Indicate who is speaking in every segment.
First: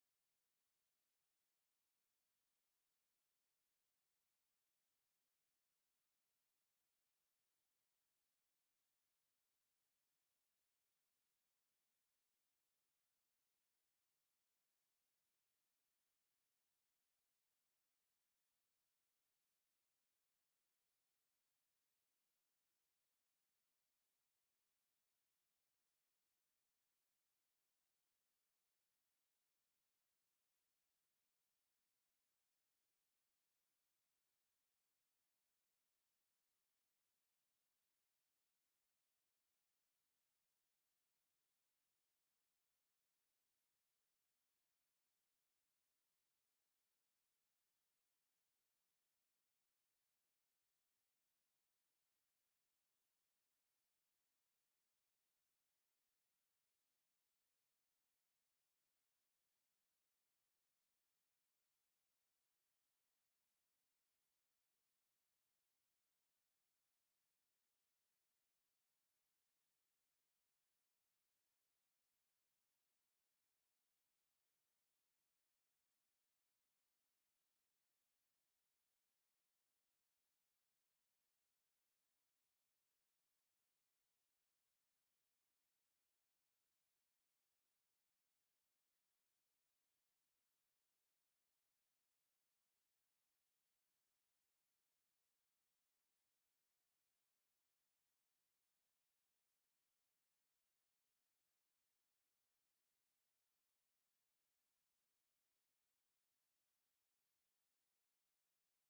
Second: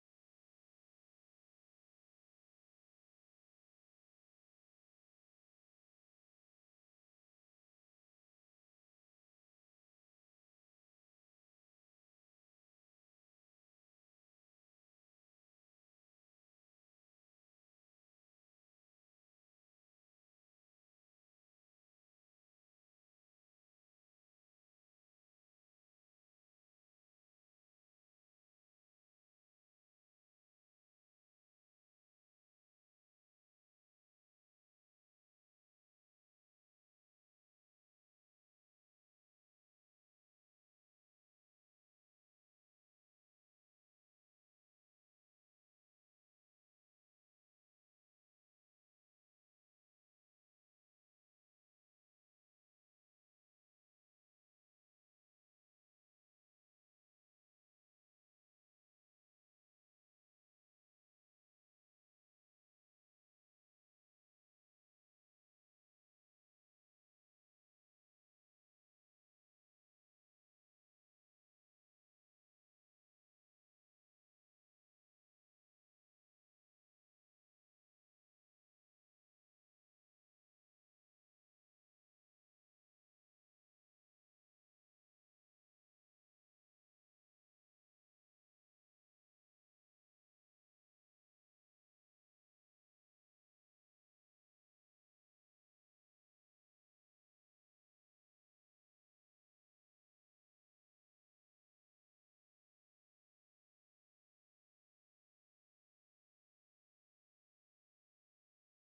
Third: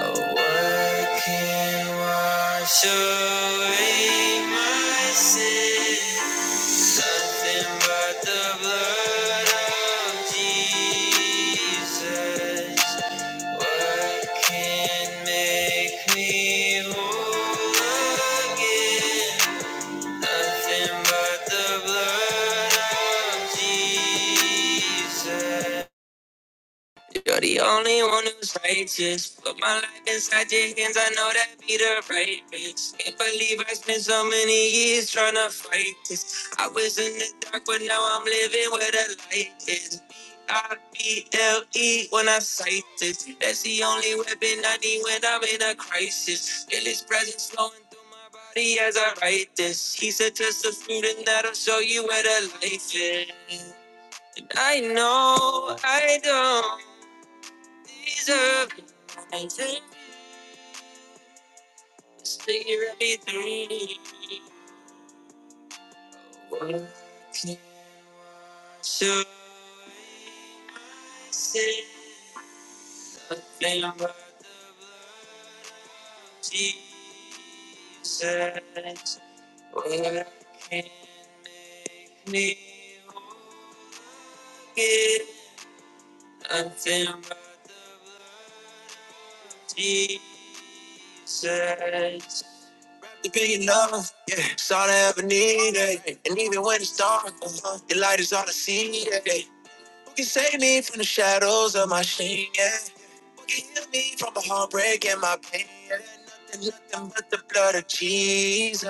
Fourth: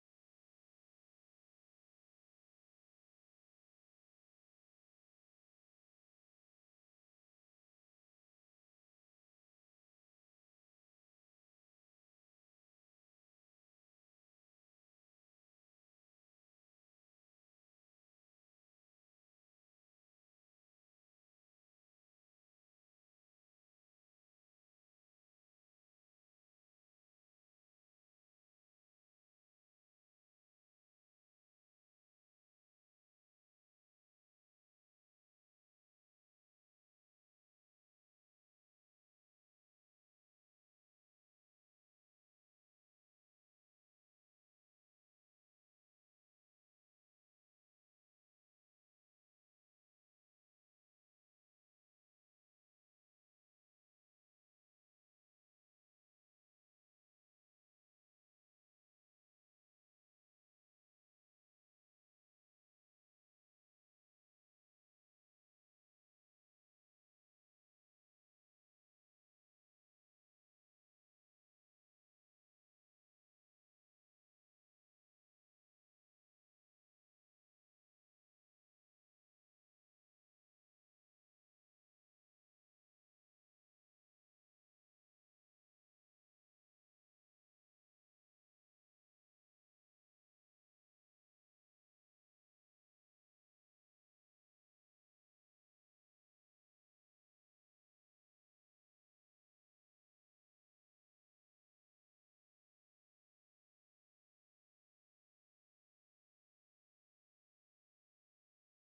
Speaker 1: what can wash away my sins. Nothing but the blood of Jesus. What can make me whole again? Nothing but the blood of Jesus. You're the only one who's righteous. Put my life inside your hands, I know that be the right place. Can't believe I spent so many years trying to fight this. I was in the dark, but now I'm living where the light is. B-I-B-L-E when I cite this. That's the only weapon I need when I'm in a crisis. Feel his presence flowing through my body as I write this. He said, just the fruit and that'll show you where the life is. I know I don't. These are the things that I need. But what can I say? I think my Jesus, what can He forget? I think my Jesus, the big enough, yeah, it's all I ever needed. And even when it's darker, the light is all I see. Yeah. Who can save me from the shadows of my shame? Yeah. Heal me from a heartbreak and my pain. Nothing, nothing but the blood of Jesus.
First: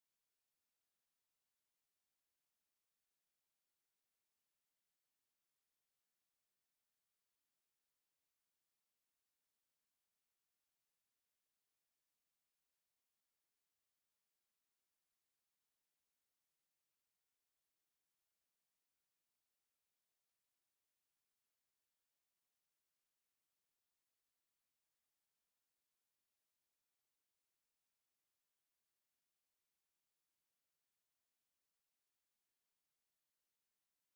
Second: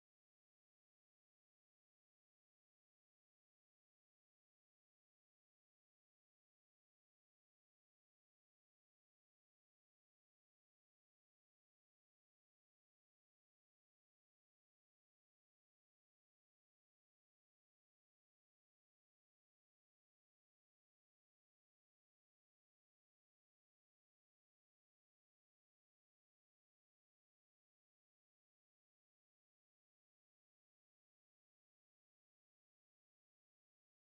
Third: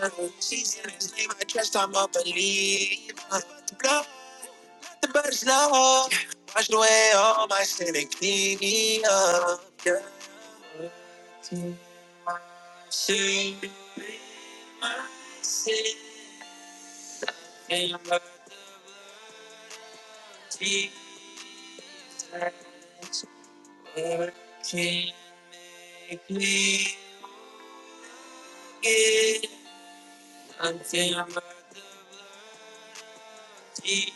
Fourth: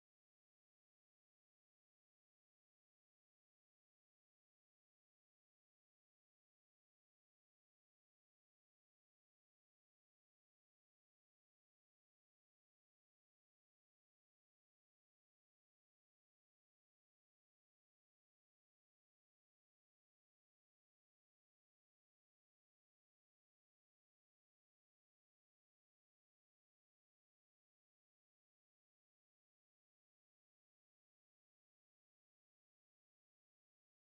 Speaker 1: He's in his name, I trust I'm a believer. The blood, the blood is love. Washed away all my sin and clean me up. Yeah. Soon my sin my sin, and my tears working me again until my tears.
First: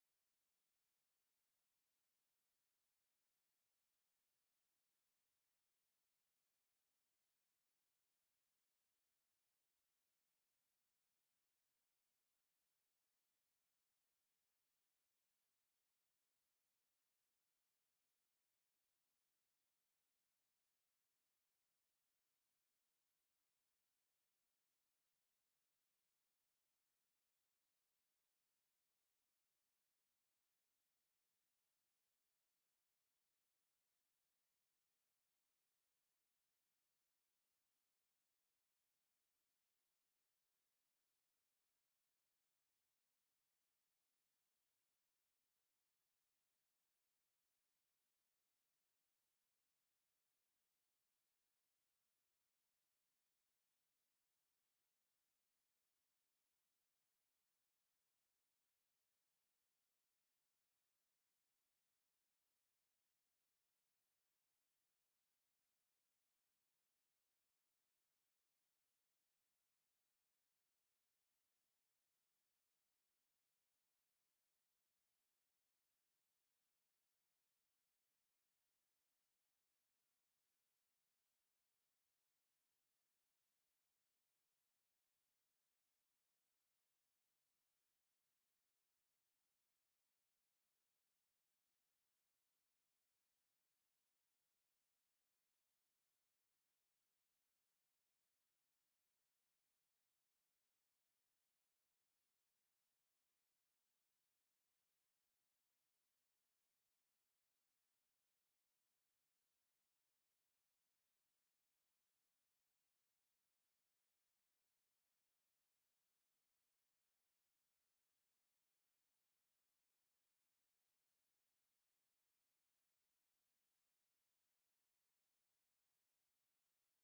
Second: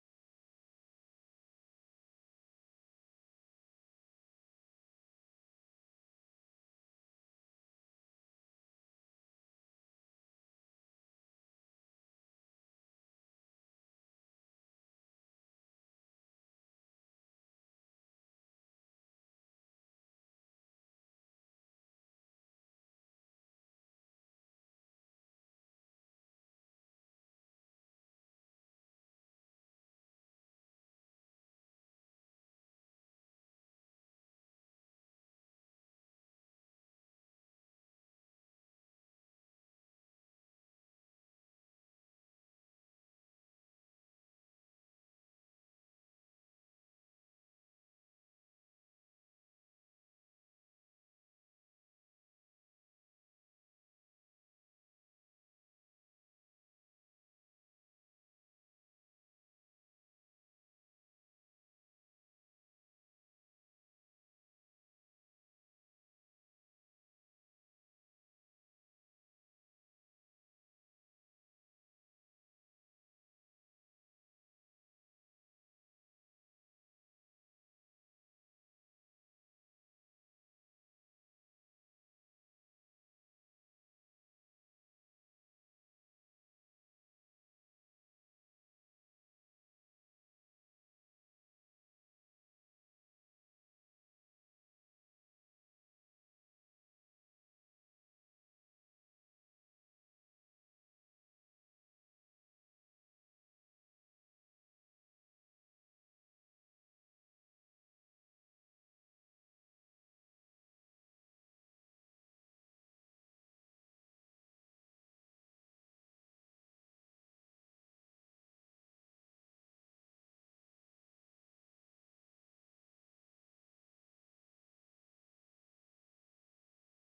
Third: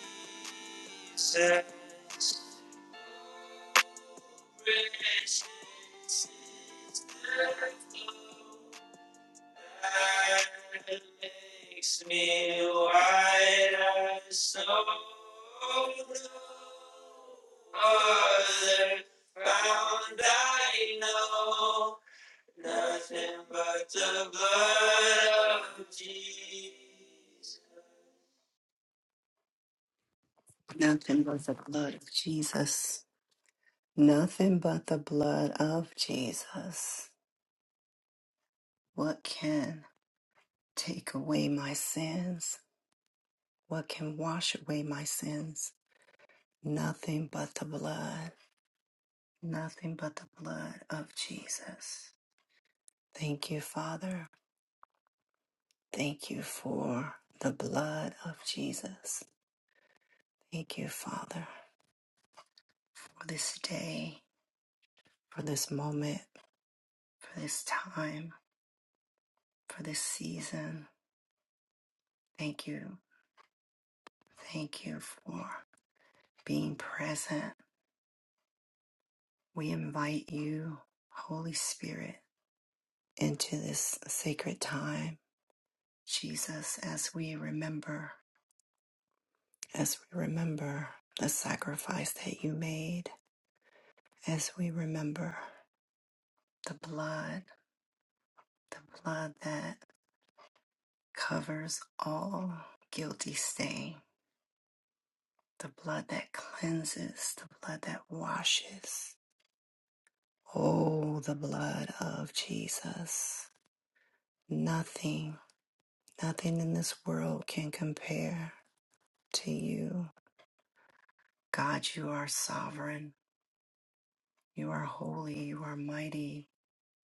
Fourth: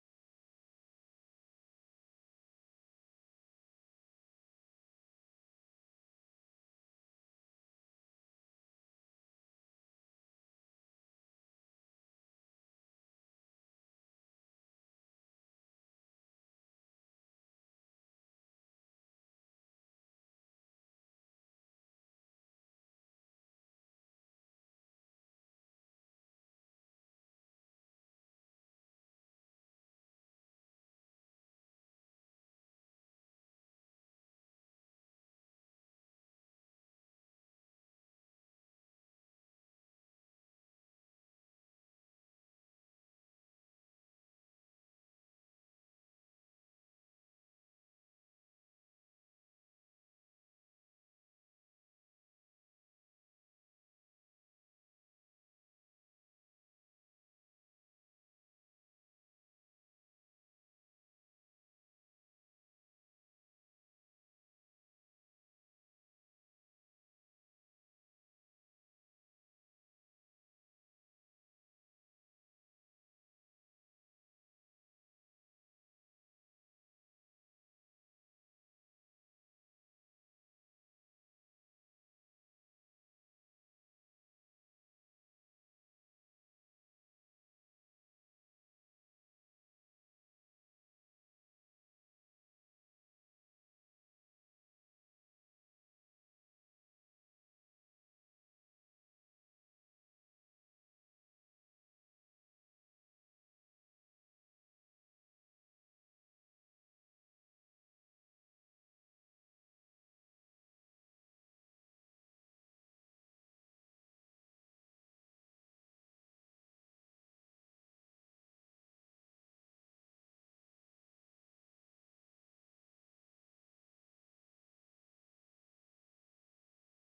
Speaker 1: Makes me wide as so other found I know Nothing but the blood of Jesus. Nothing but the blood of Jesus. Nothing but the blood of Jesus. What can take away my sins? What can wash away my sins? Nothing but the blood. Nothing but the blood of Jesus. Thank you, Father. Thank you for the blood of Jesus. Thank you, Father, for this day, for this moment, for this time, for this season. Thank you. Thank you for being present We invite you, Holy Spirit, into this sacred time. Jesus, as we remember, as we remember the sacrifice that you made, as we remember the blood, the blood that covers all guilty stain, the blood that cleanses, the blood that washes. Oh, the blood of Jesus. Nothing, nothing in this world can compare to you. God, you are sovereign. You are holy. You are mighty.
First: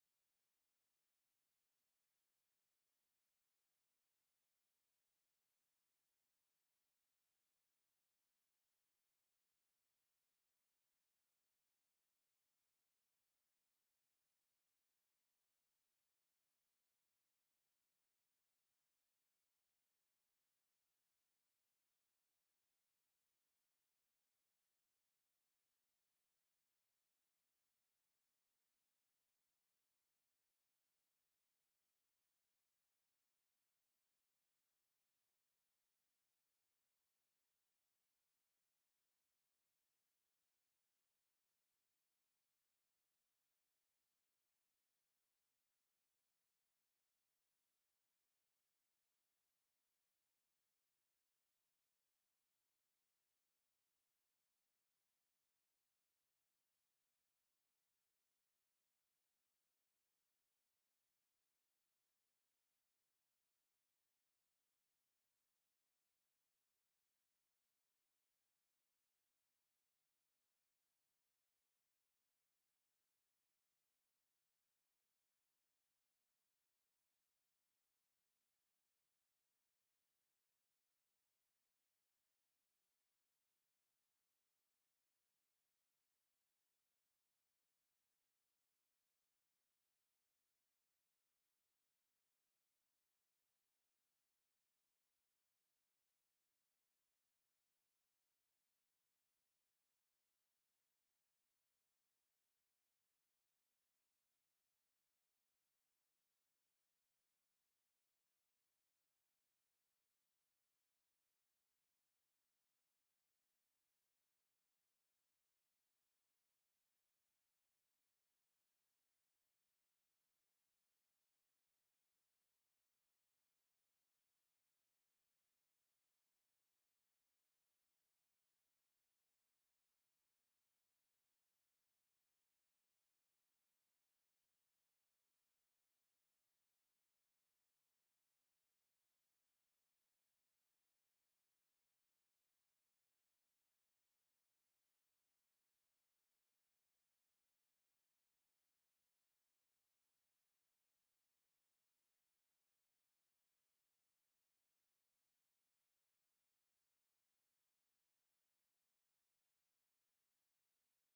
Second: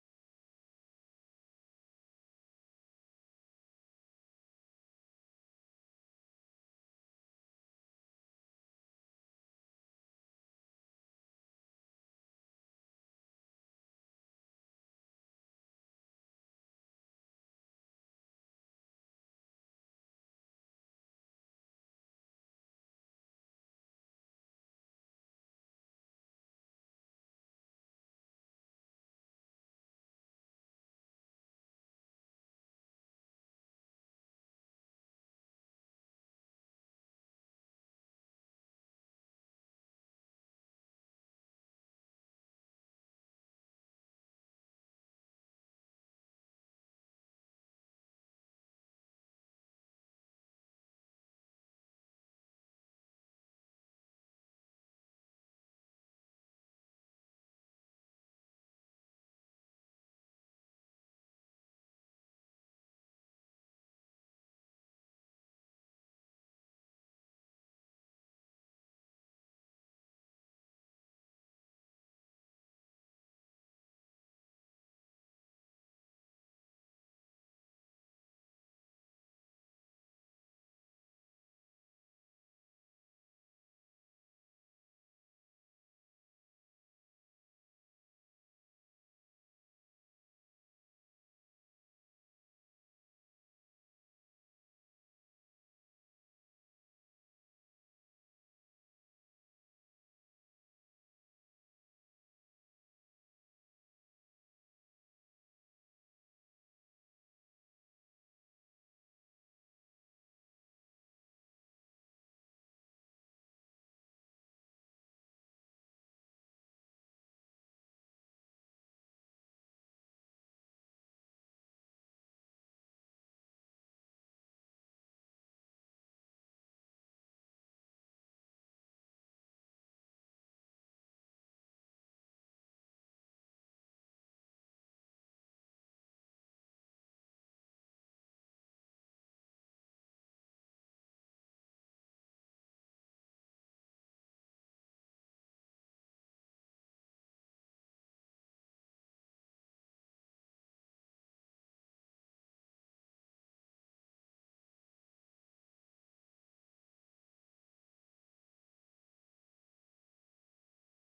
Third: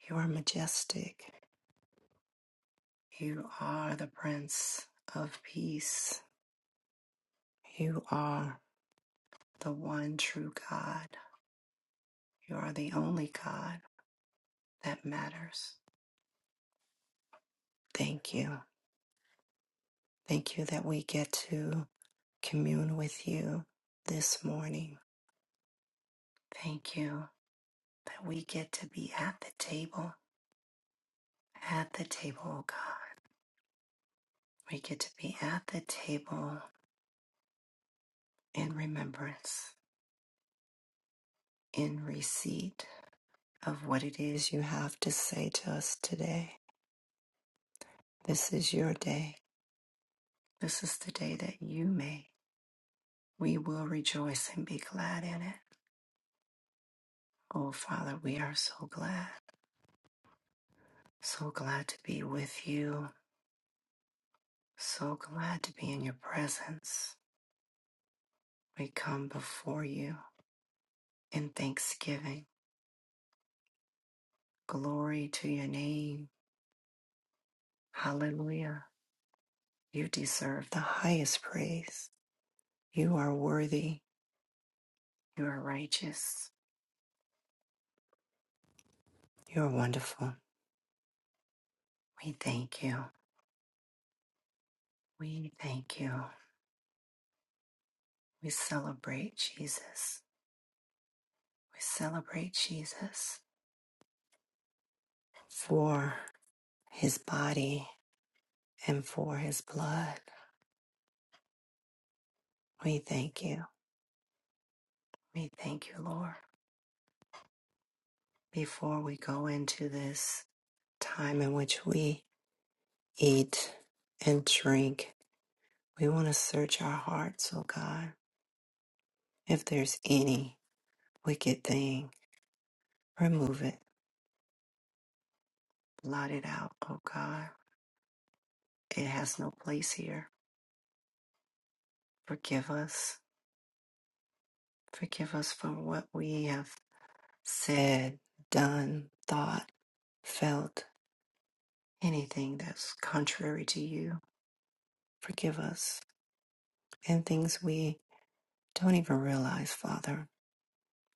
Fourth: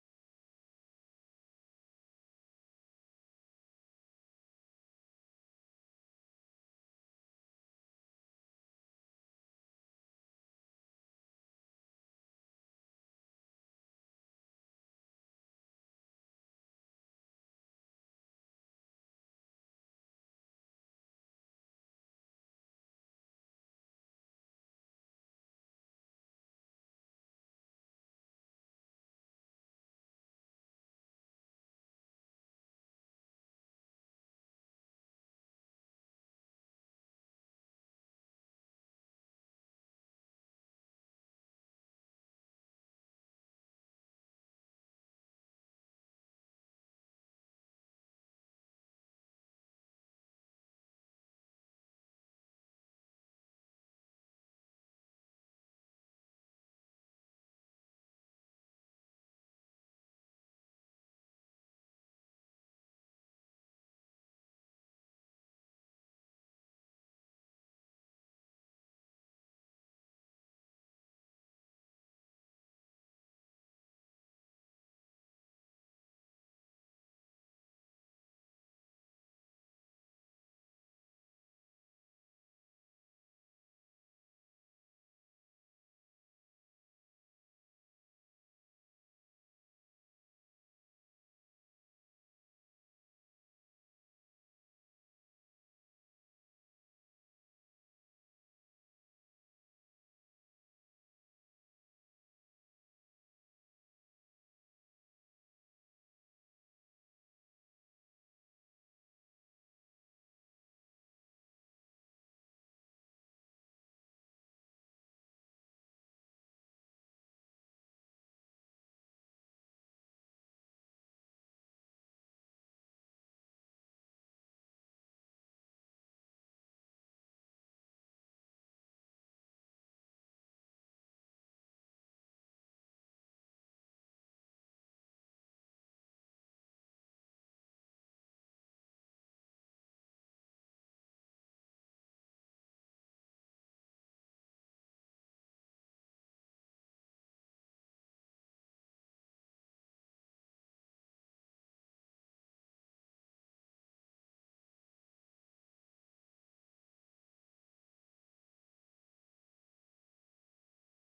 Speaker 1: You are majestic. You are the Prince of Peace. You are the one true God. You are the only God that matters. Thank you. Thank you that we get to commune with you this morning. Thank you that we get to be at the table. At the table, oh God. We get to be at the table in remembrance, in receipt of what it is you have to say to us today. This is your day. This is the day that you made. We will rejoice and be glad in it. Oh, Father, we are so glad, so glad to be with you, so glad to be in your presence. We come before you in thanksgiving. Glory to your name. Hallelujah. You deserve the highest praise. You are worthy. You are righteous. You are wonderful. We thank you. We thank you. We celebrate Jesus. We celebrate Jesus for his body and for his blood. We thank you. We thank you, Lord. Before we go into this time in which we eat and drink, we want to search our hearts, oh God. If there's any wicked thing, remove it, blot it out, oh God It has no place here. Forgive us. Forgive us for what we have said, done, thought, felt, anything that's contrary to you. Forgive us. And things we don't even realize, Father,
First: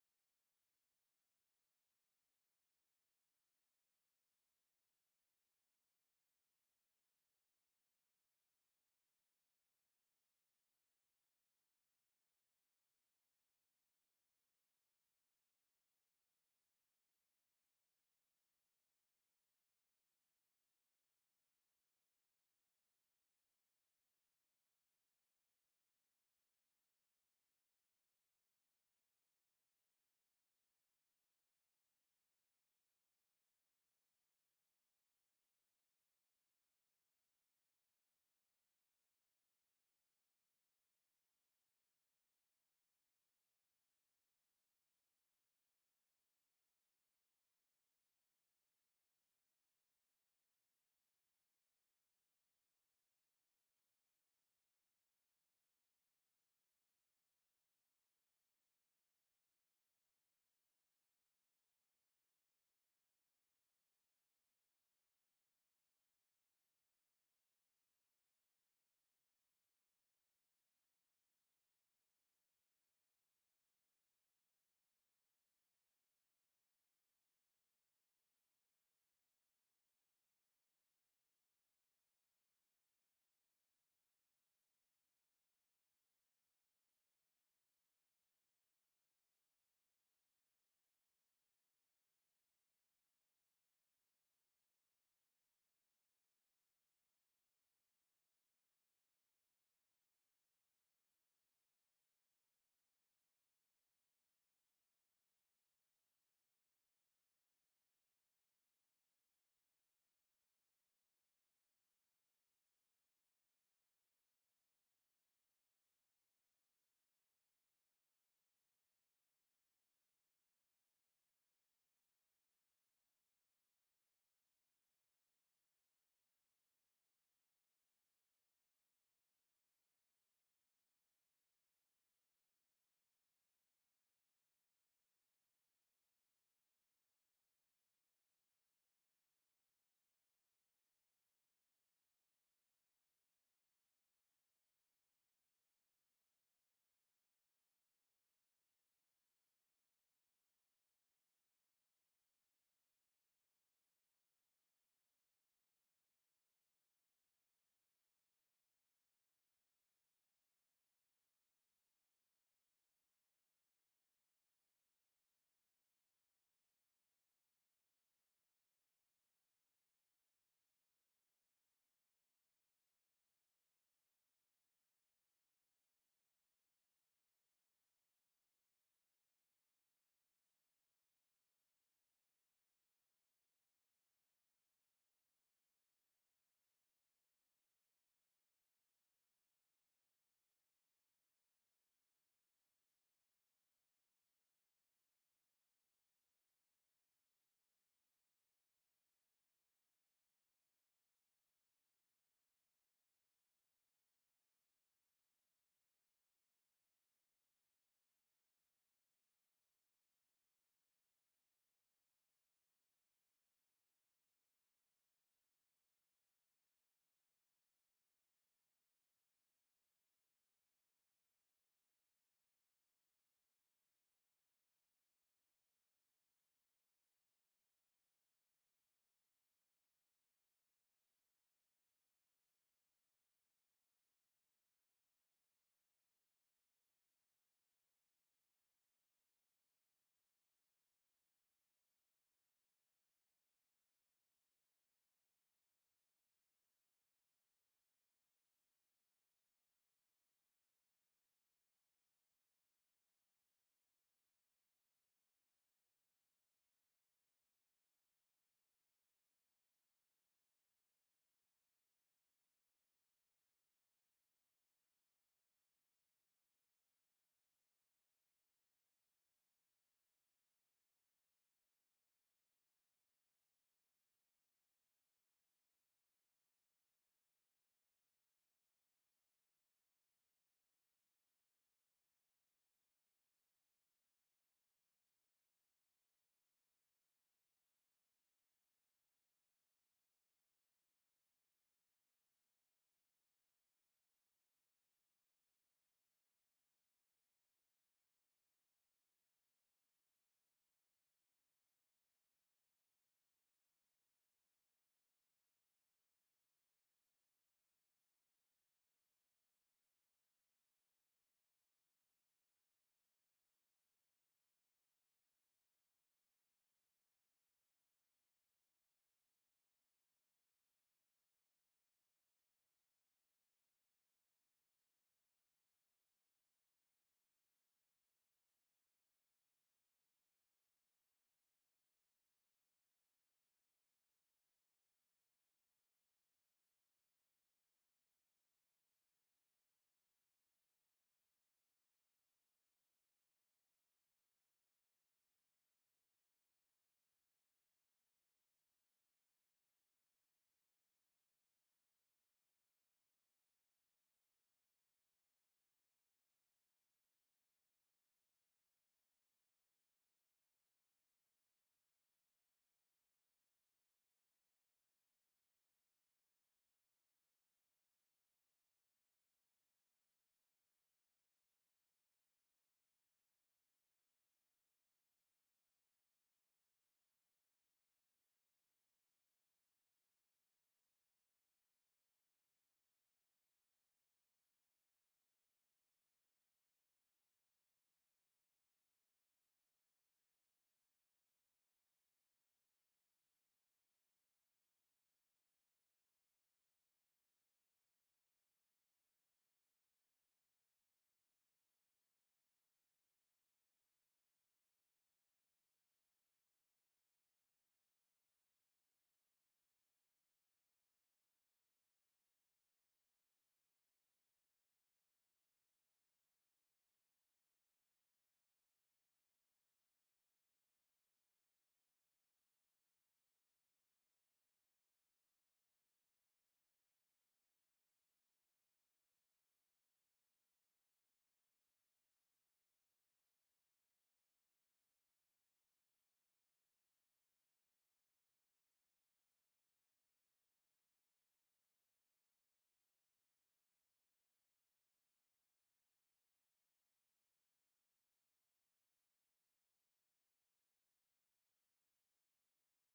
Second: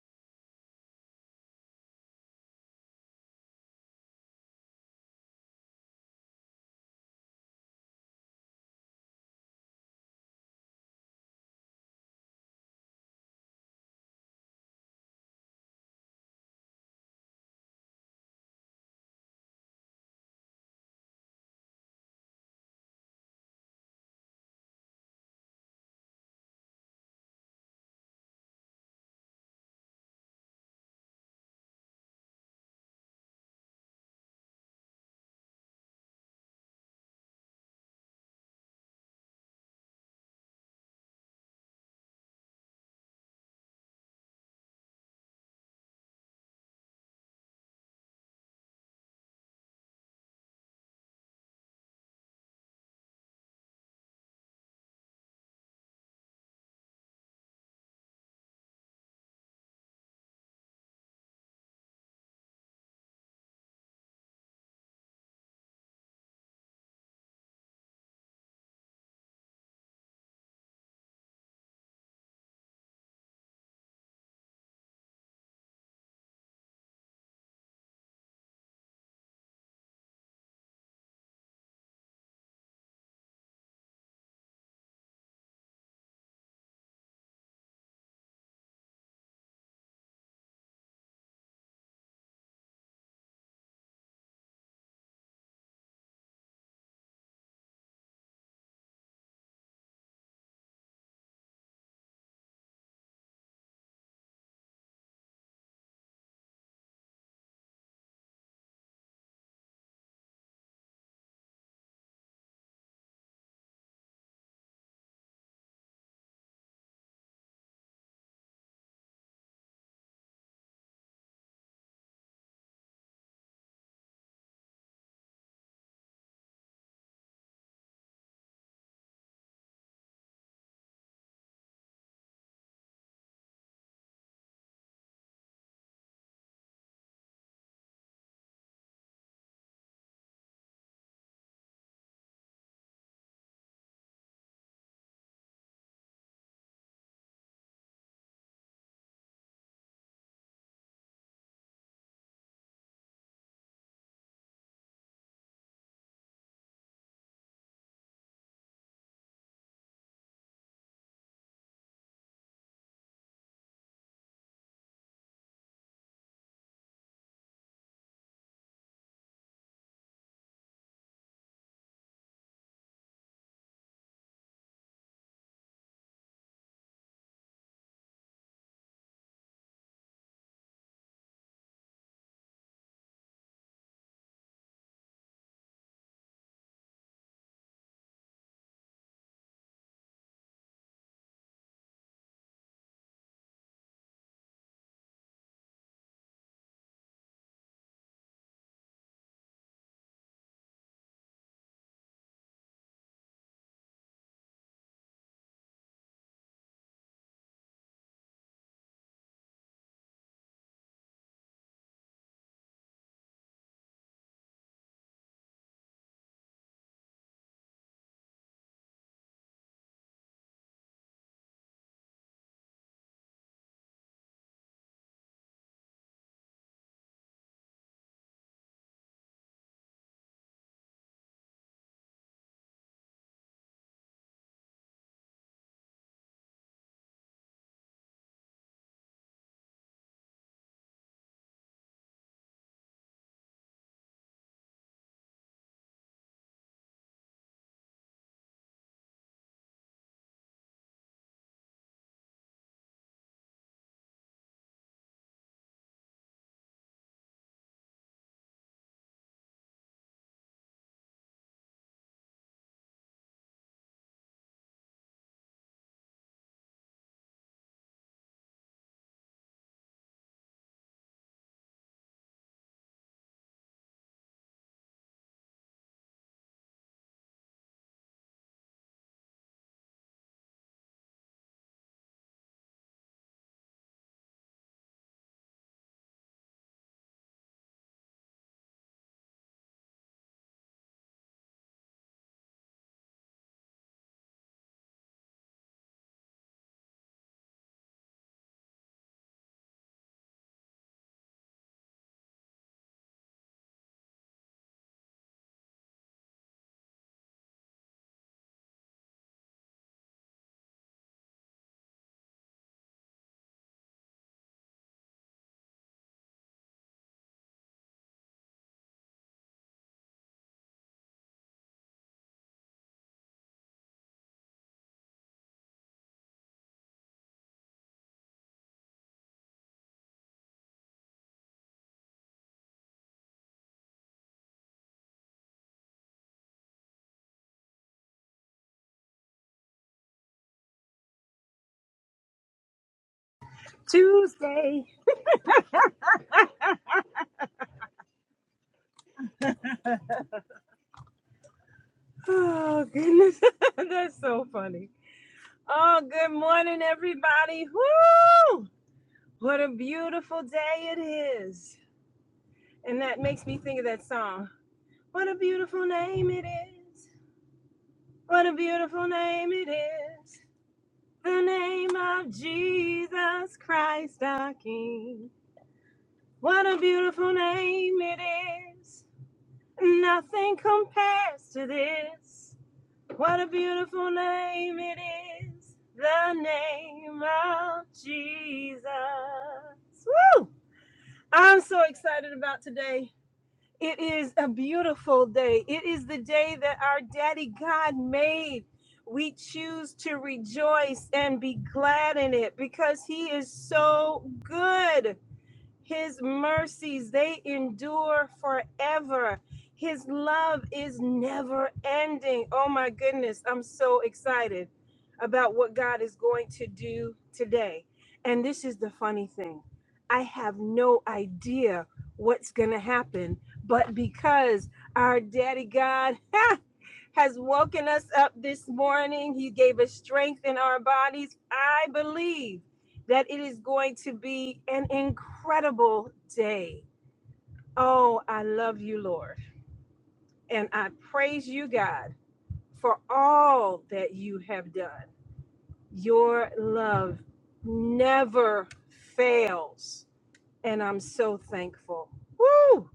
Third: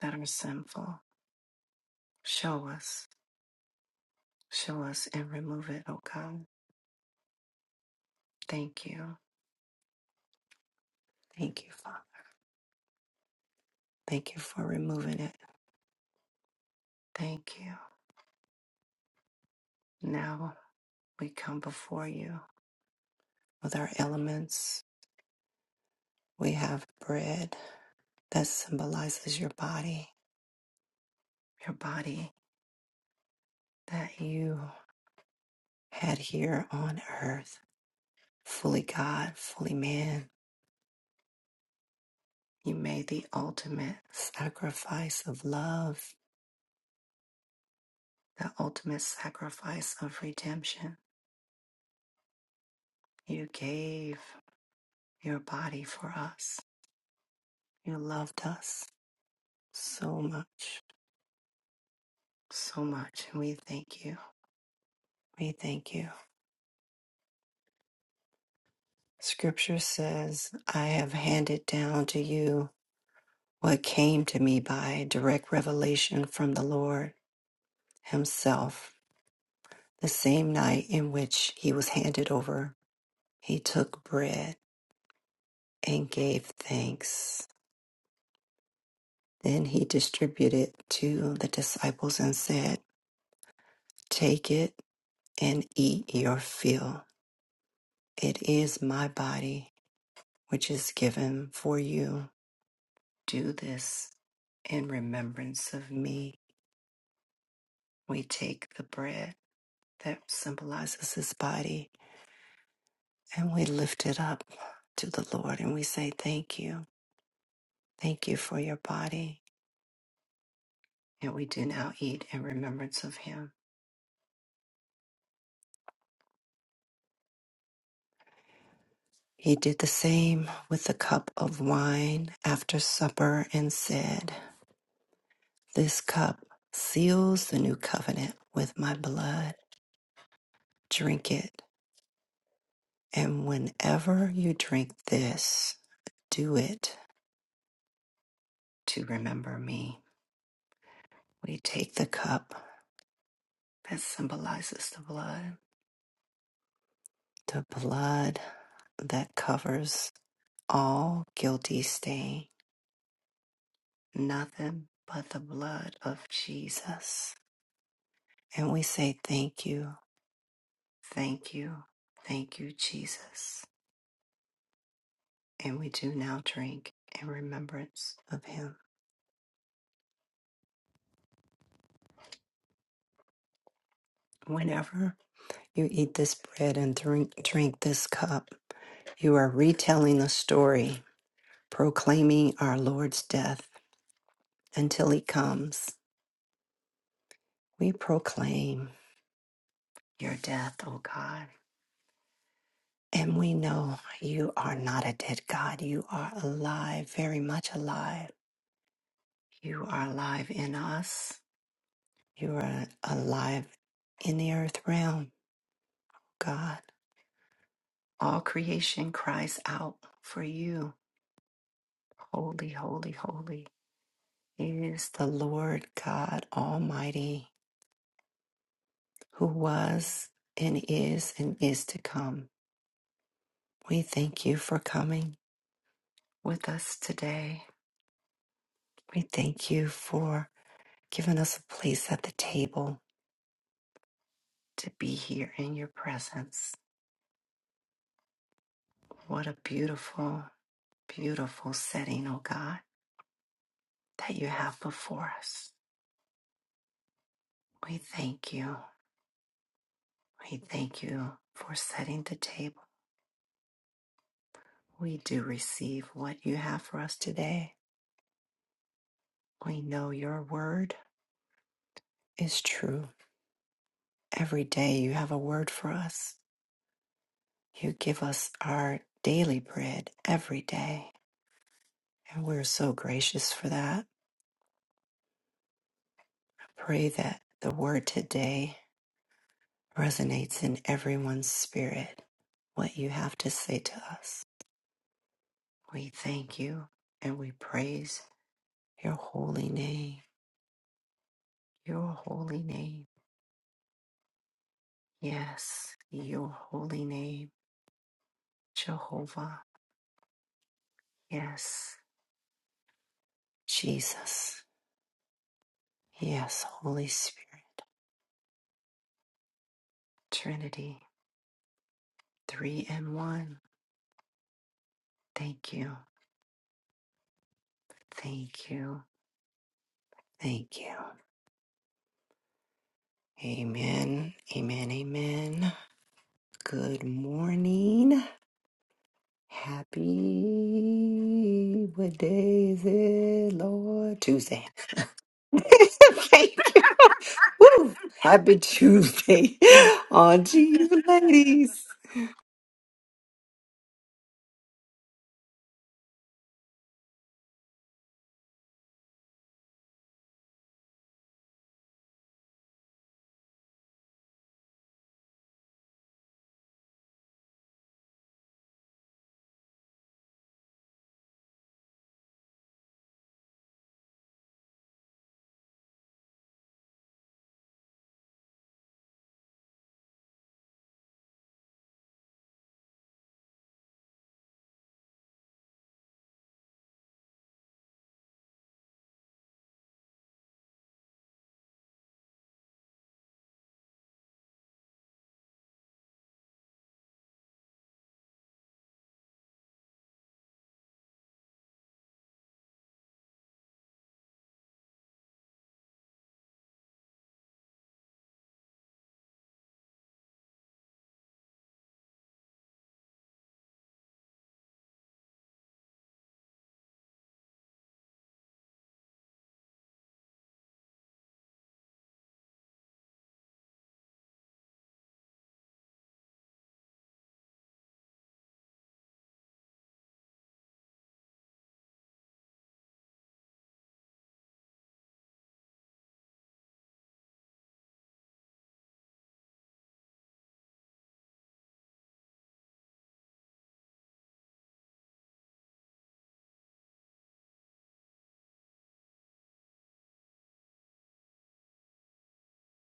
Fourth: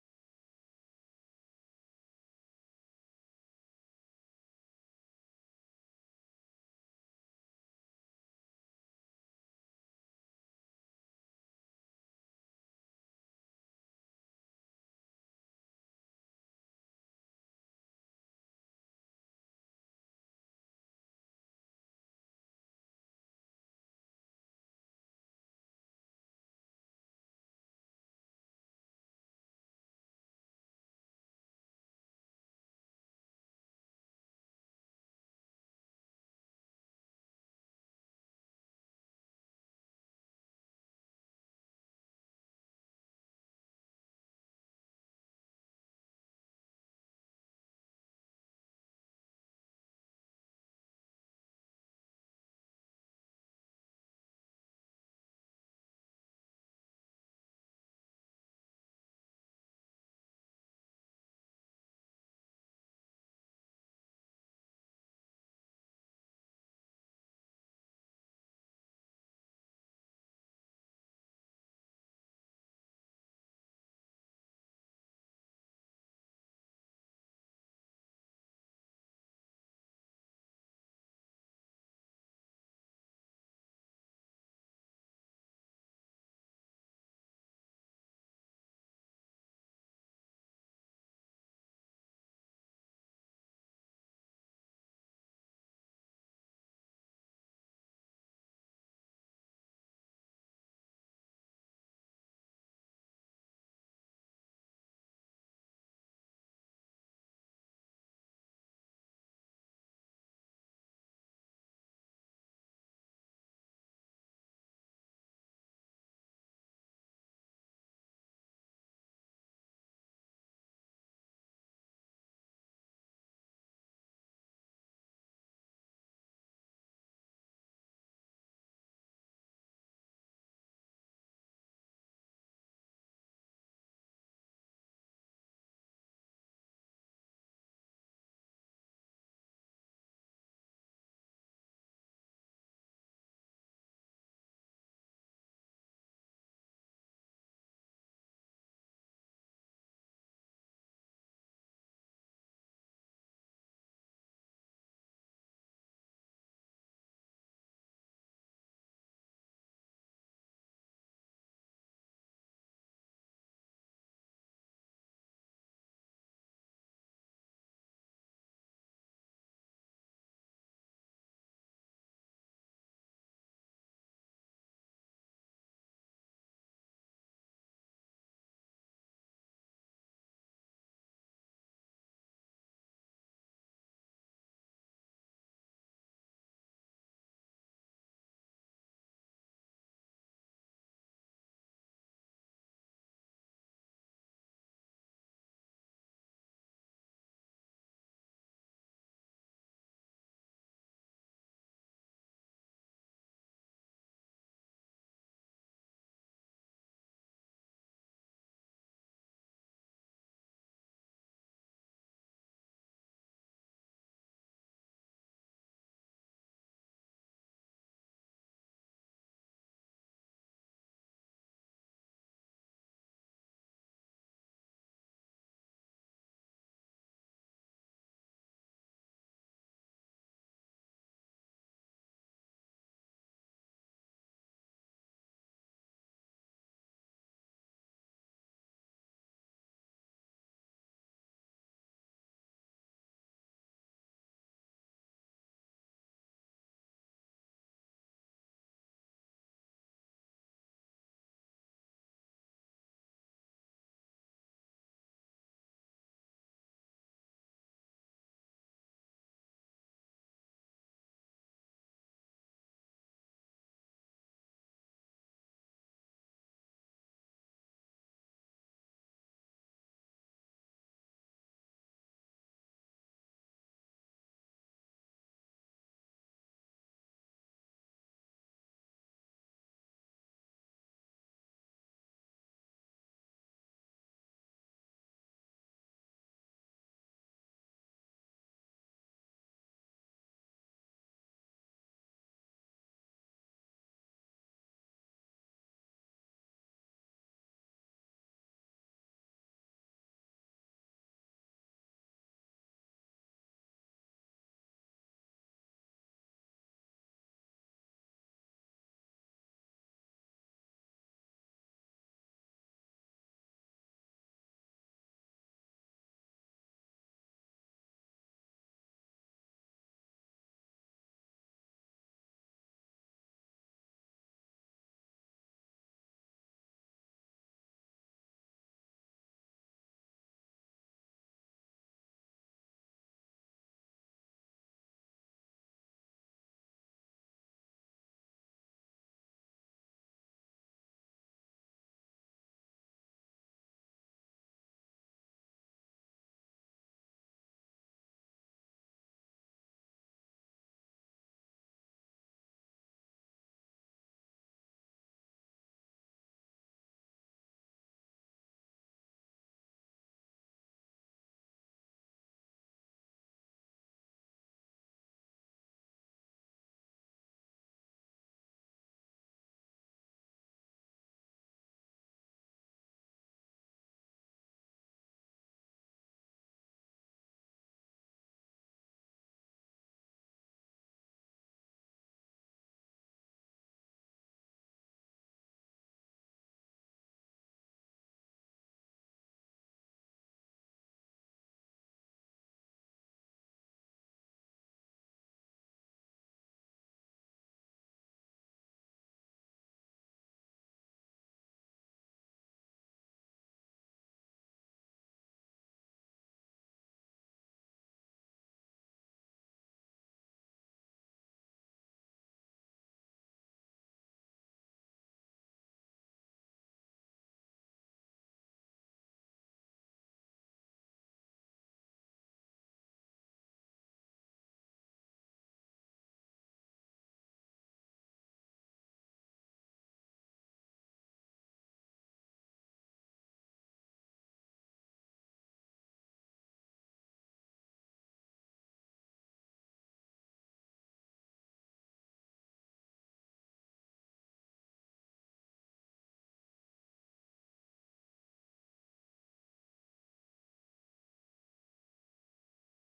Speaker 1: that are sinful. Show us. Show us and remove it, oh God. Thank you. Thank you, Father. Thank you for removing it. Thank you. Now we come before you with our elements. We have bread. that symbolizes your body, your body that you had here on earth, fully God, fully man. You made the ultimate sacrifice of love, the ultimate sacrifice of redemption. You gave your body for us. You loved us so much, so much. And we thank you. We thank you. Scripture says, I have handed down to you what came to me by direct revelation from the Lord Himself. The same night in which He was handed over, He took bread and gave thanks. Then He distributed to the disciples and said, Take it and eat your fill. It is my body, which is given for you. Do this in remembrance of me. We take the bread that symbolizes His body And we lift it up to the Lord and we say, Thank you. Thank you for your body. And we do now eat in remembrance of him. He did the same with the cup of wine after supper and said, This cup seals the new covenant with my blood. Drink it. And whenever you drink this, do it to remember me. We take the cup that symbolizes the blood the blood that covers all guilty stain, nothing but the blood of Jesus. And we say, Thank you, thank you, thank you, Jesus. And we do now drink in remembrance of him. Whenever you eat this bread and drink, drink this cup, you are retelling the story, proclaiming our Lord's death until he comes. We proclaim your death, O God And we know you are not a dead God. You are alive, very much alive. You are alive in us. You are alive in the earth realm, God. All creation cries out for you. Holy, holy, holy is the Lord God Almighty, who was and is and is to come. We thank you for coming with us today. We thank you for giving us a place at the table to be here in your presence. What a beautiful, beautiful setting, oh God, that you have before us. We thank you. We thank you for setting the table. We do receive what you have for us today. We know your word is true. Every day you have a word for us. You give us our daily bread every day. And we're so gracious for that. I pray that the word today resonates in everyone's spirit. What you have to say to us. We thank you and we praise your holy name. Your holy name. Yes, your holy name. Jehovah. Yes, Jesus. Yes, Holy Spirit. Trinity. Three and one. Thank you. Thank you. Thank you. Amen. Amen. Amen. Good morning. Happy, what day is it, Lord? Tuesday.
Speaker 2: Tuesday.
Speaker 1: Thank you. Woo. Happy Tuesday on to you, ladies.
Speaker 2: Oh goodness, that's so funny. Oh, good morning, everybody. Woo! What a beautiful day it is, and that makes me think of that song. What a beautiful name it is. What a beautiful name it is. The name of Jesus Christ, our King. What a beautiful name it is. Nothing compares to this. What a beautiful name it is, the name of Jesus. Woo! I'm so excited about today. It is a beautiful day. It is the day that our daddy God made. We choose to rejoice and be glad in it because he is so good. His mercies, they endure forever. His love is never ending. Oh my goodness, I'm so excited about what God is going to do today. And this is the funny thing I have no idea what's going to happen, but because our daddy God, ha, has woken us up this morning. He gave us strength in our bodies. I believe that it is going to be an incredible day. Oh, I love you, Lord. And I praise you, God, for all that you have done. Your love never fails. And I'm so thankful. Woo!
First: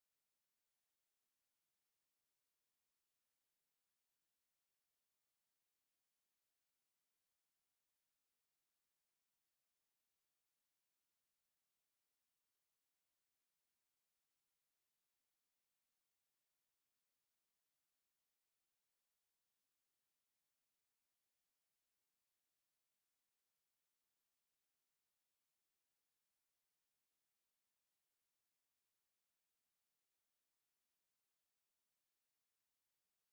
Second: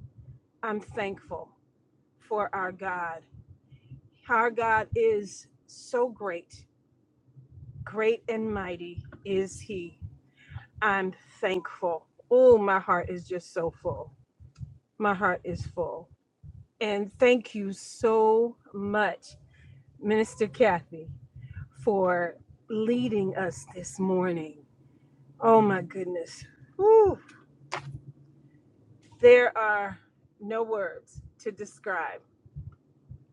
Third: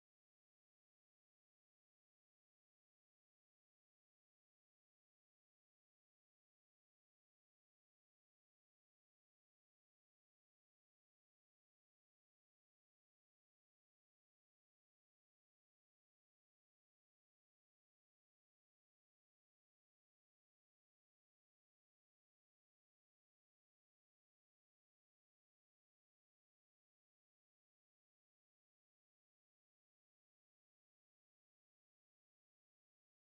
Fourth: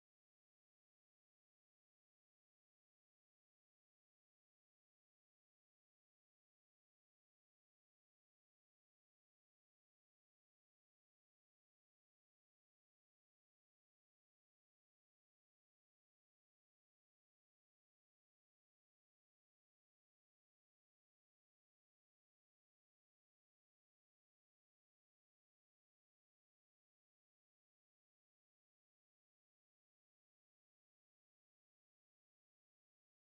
Speaker 2: I'm thankful for our God. Our God is so great Great and mighty is he. I'm thankful. Oh, my heart is just so full. My heart is full. And thank you so much, Minister Kathy, for leading us this morning. Oh, my goodness. Whew. There are no words to describe.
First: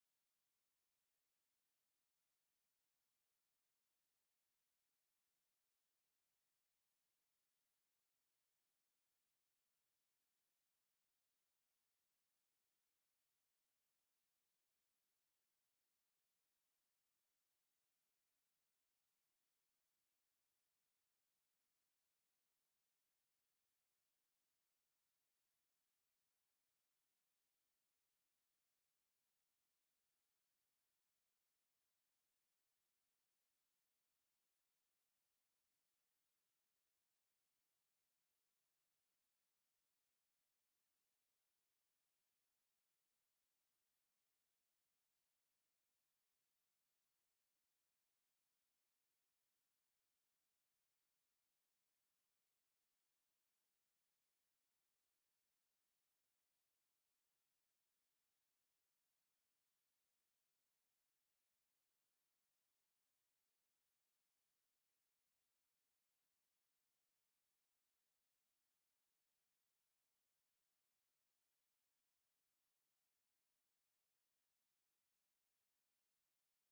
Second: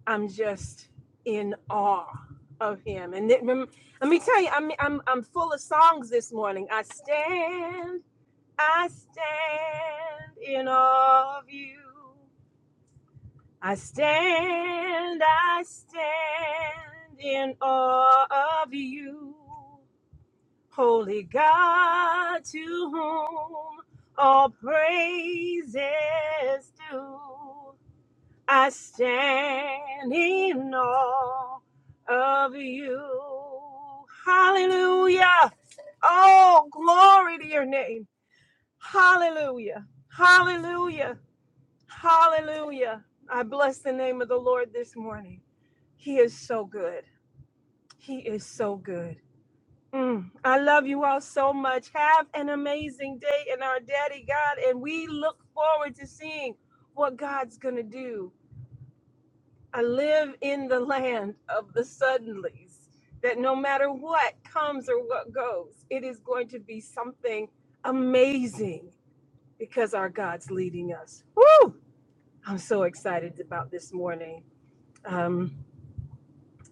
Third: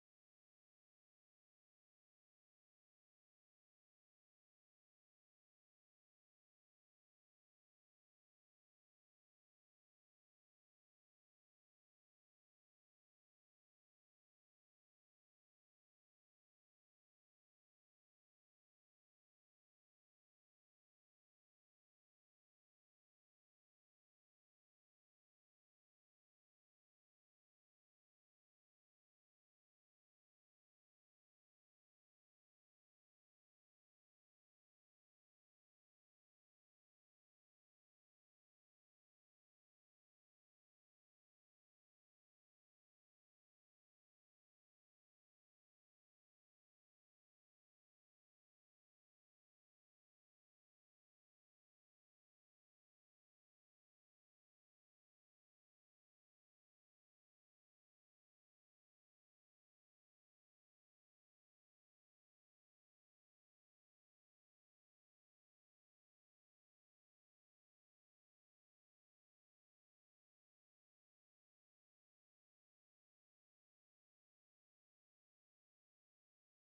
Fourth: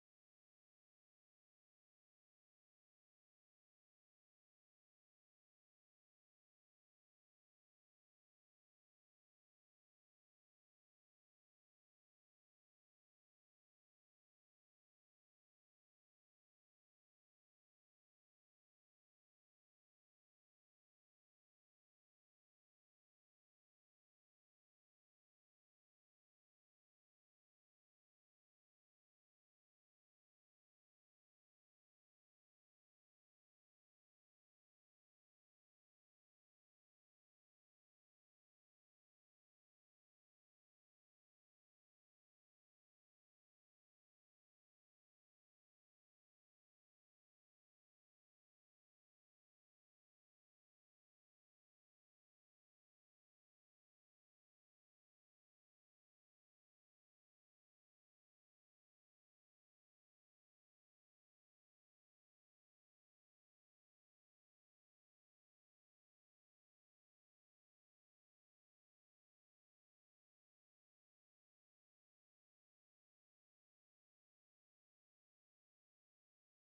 Speaker 2: I'm just in awe of him. And it, rem- let me tell you, I'm, I'm, I'm full of songs this morning. I stand I stand in awe of you. I stand, I stand in awe of you. Holy God, to whom all praise is due. I stand in awe of you. Hallelujah. Oh, glory to your name. Hallelujah. Hallelujah. Hallelujah. I bless the name of the Lord this morning. He is so good. He is so good. Mm. I love you all so much. Have an amazing day in our daddy God, and we look forward to seeing what God's going to do. I live in the land of the suddenlies, that no matter what comes or what goes, it is going to be something amazing because our God's leading us. Woo! I'm so excited about this morning. Um,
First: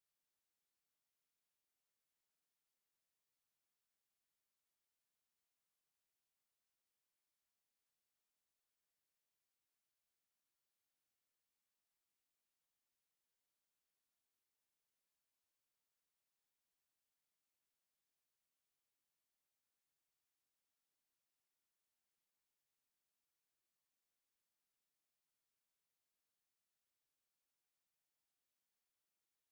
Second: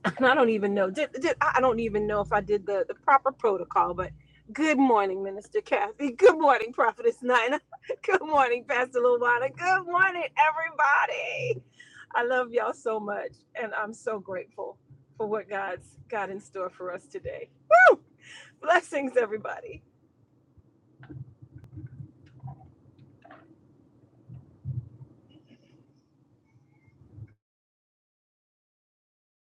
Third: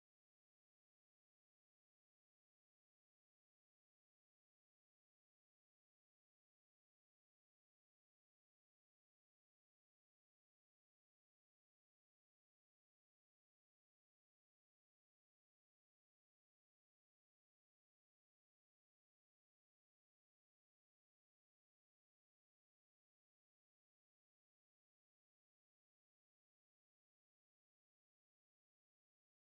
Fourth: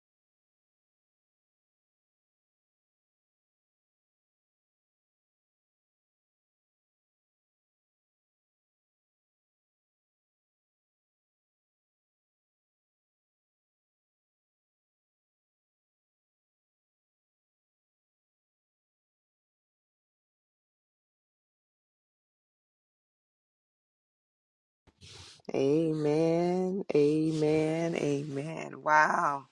Speaker 2: and I don't even know. Did, did I don't even know if I did the, the proper protocol, but good morning, Minister Kathy. Good morning, Prophetess Nina. Good morning, Pastor Luana. Good morning, everybody. I love y'all so much, and I'm so grateful for what God's got in store for us today. Blessings, everybody.
Speaker 3: Amen. Amen. Amen. Wow.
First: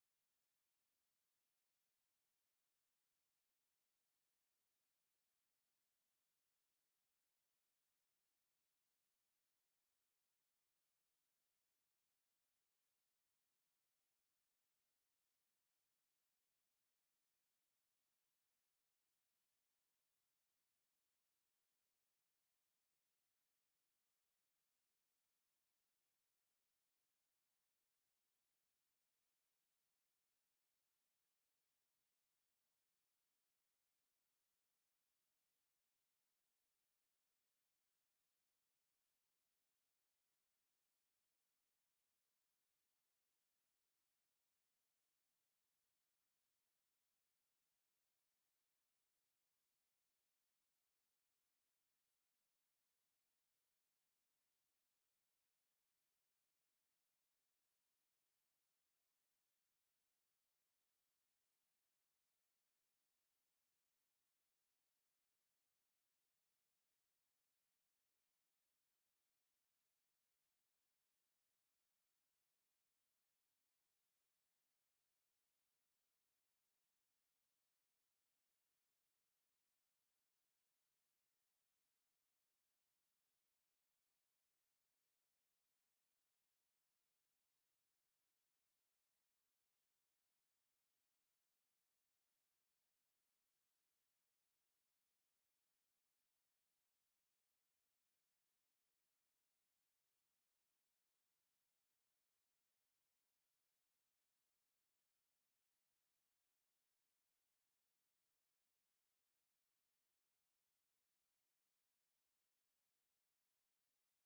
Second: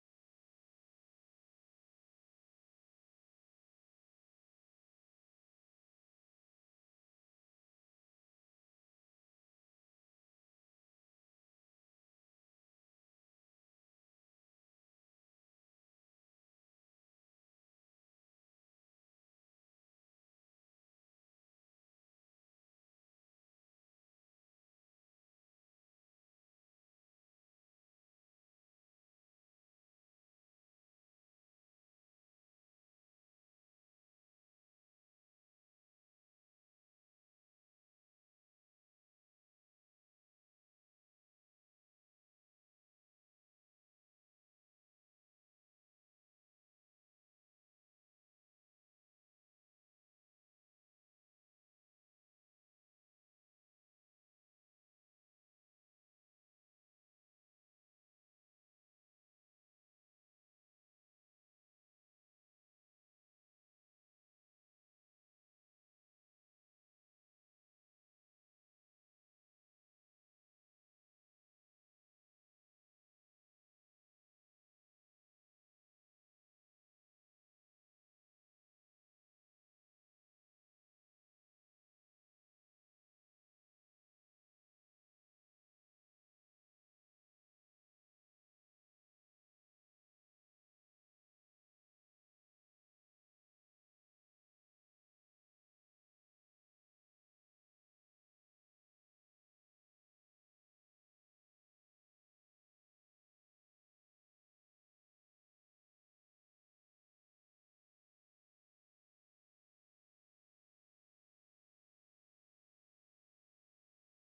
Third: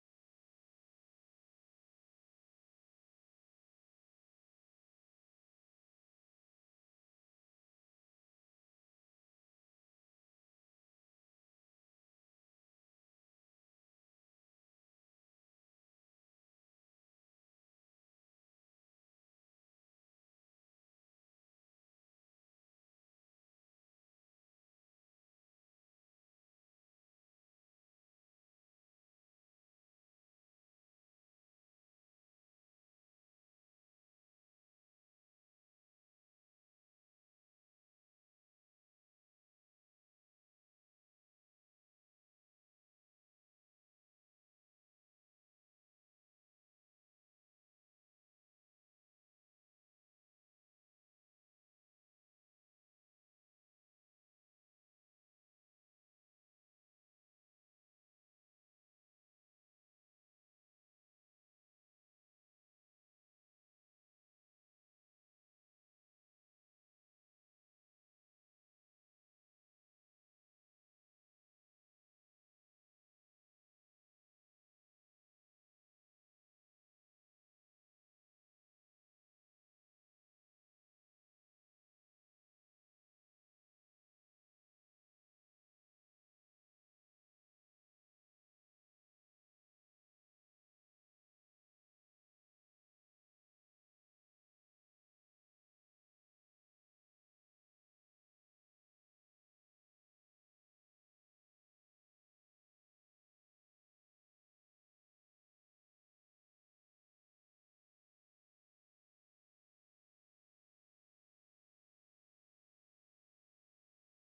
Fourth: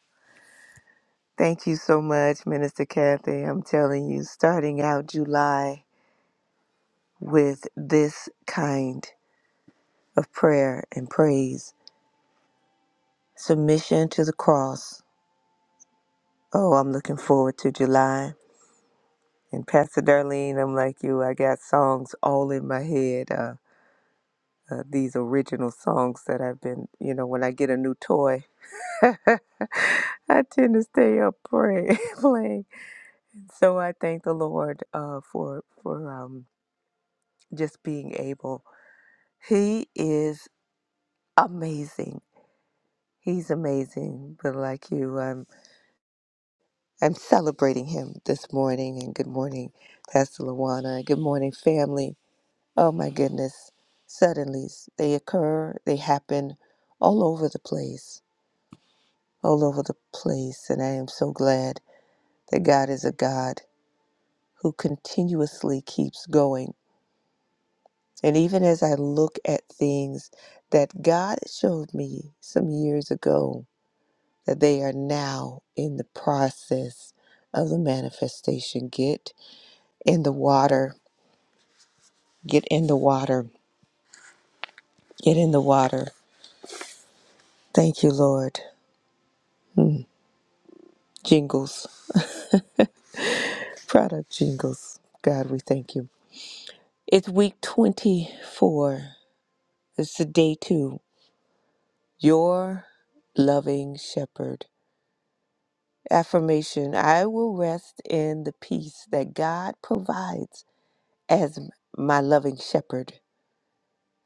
Speaker 3: Thank you so much, Minister Kathy. I'm telling you, starting out July with this kind of prayer and praise, submission to the cross. Oh, I'm looking forward to July. And Pastor Darlene, I'm like you. I got songs all in my head. Uh, uh, these original songs that I've been, you know, when I get a new toy, I tend to stay up praying, playing. So I thank the Lord uh, for for um, just being able. He is amazing. He's amazing. But like you, I'm I'm celebrating him this morning. And good morning, Pastor Lawana. Good morning, family. Oh my goodness! Suddenly they occur. They happen all over the place. All over the place. And I am so glad that God is a God who continuously keeps going And even as I look at things that God showed me some years ago, that they are now in the process of the manifestation. Get in the water. Get in the water. Get in the water. Thank you, Lord. Jingles, product jingles. God, we thank you. It's week 24. It's the day two. Your loving shepherd. Affirmation I will rest in the peace that God provides as m- my loving shepherd.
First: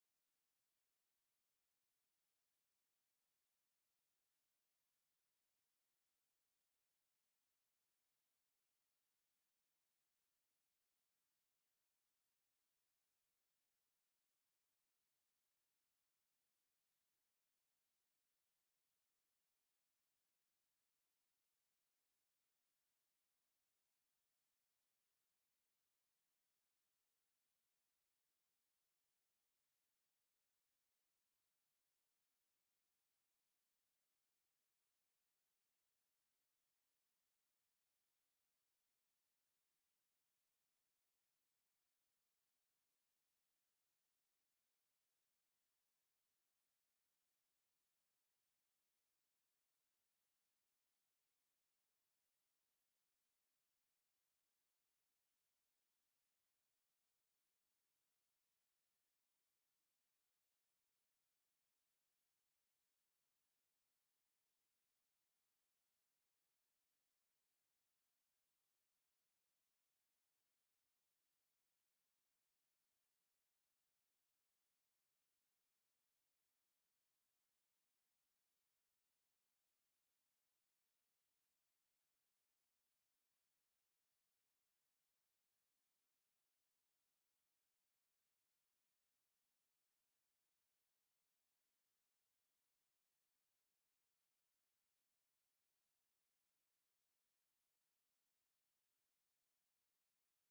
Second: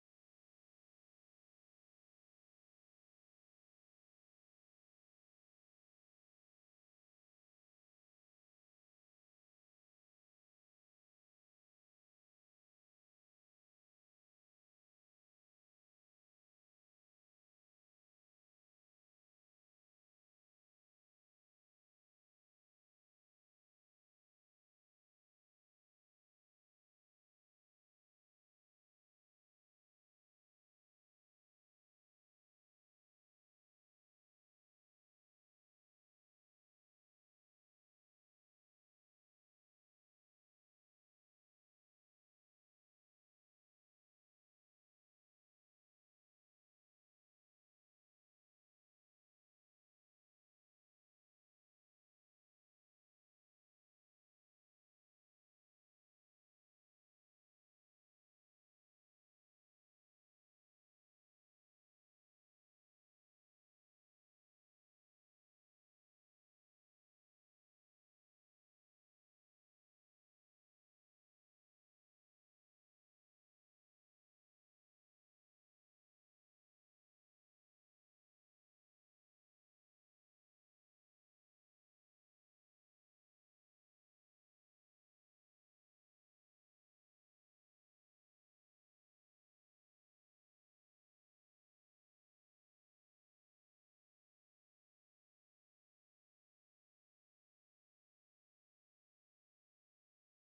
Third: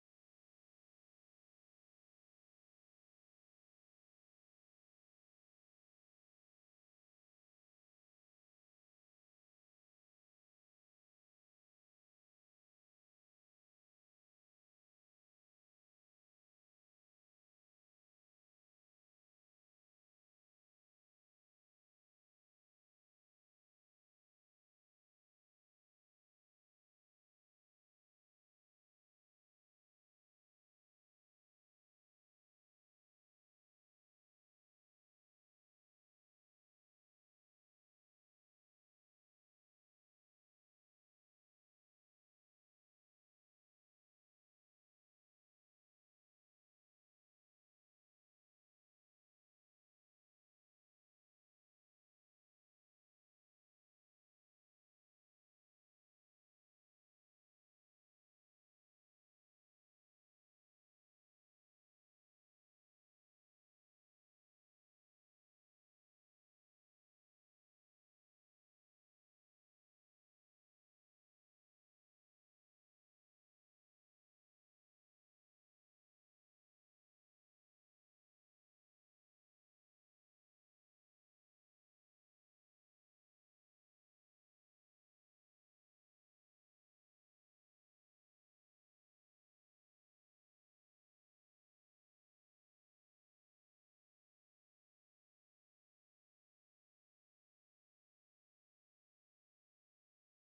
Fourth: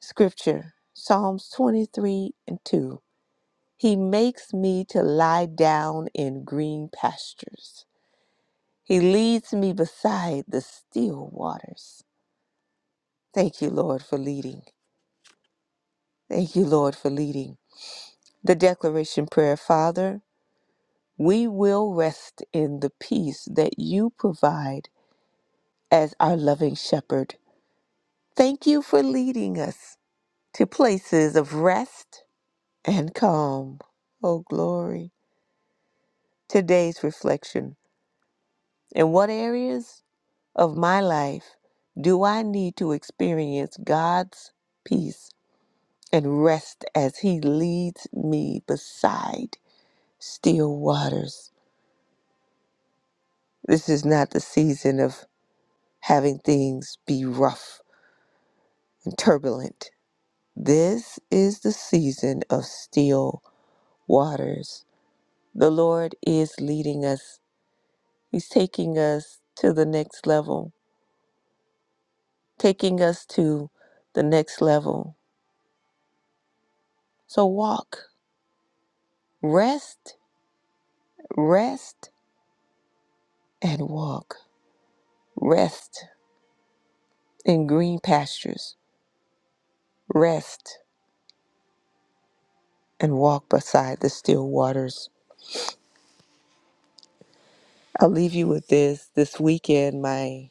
Speaker 3: Scripture Psalms 23 and 2. He makes me to lie down in green pastures, He leads me beside the still waters. Thank you, Lord, for leading. Thank you, Lord, for leading. The declaration prayer, Father, we will rest in the peace that you provide as our loving shepherd. Thank you for leading us to places of rest and calm. Oh, glory. Today's reflection. In what areas of my life do I need to experience God's peace and rest as He leads me beside still waters? This is not the season of having things be rough and turbulent. This is the season of still waters. The Lord is leading us, He's taking us to the next level, taking us to the next level. So walk, rest, rest, and walk. Rest in green pastures, rest and walk beside the still waters. I'll leave you with this. This weekend, my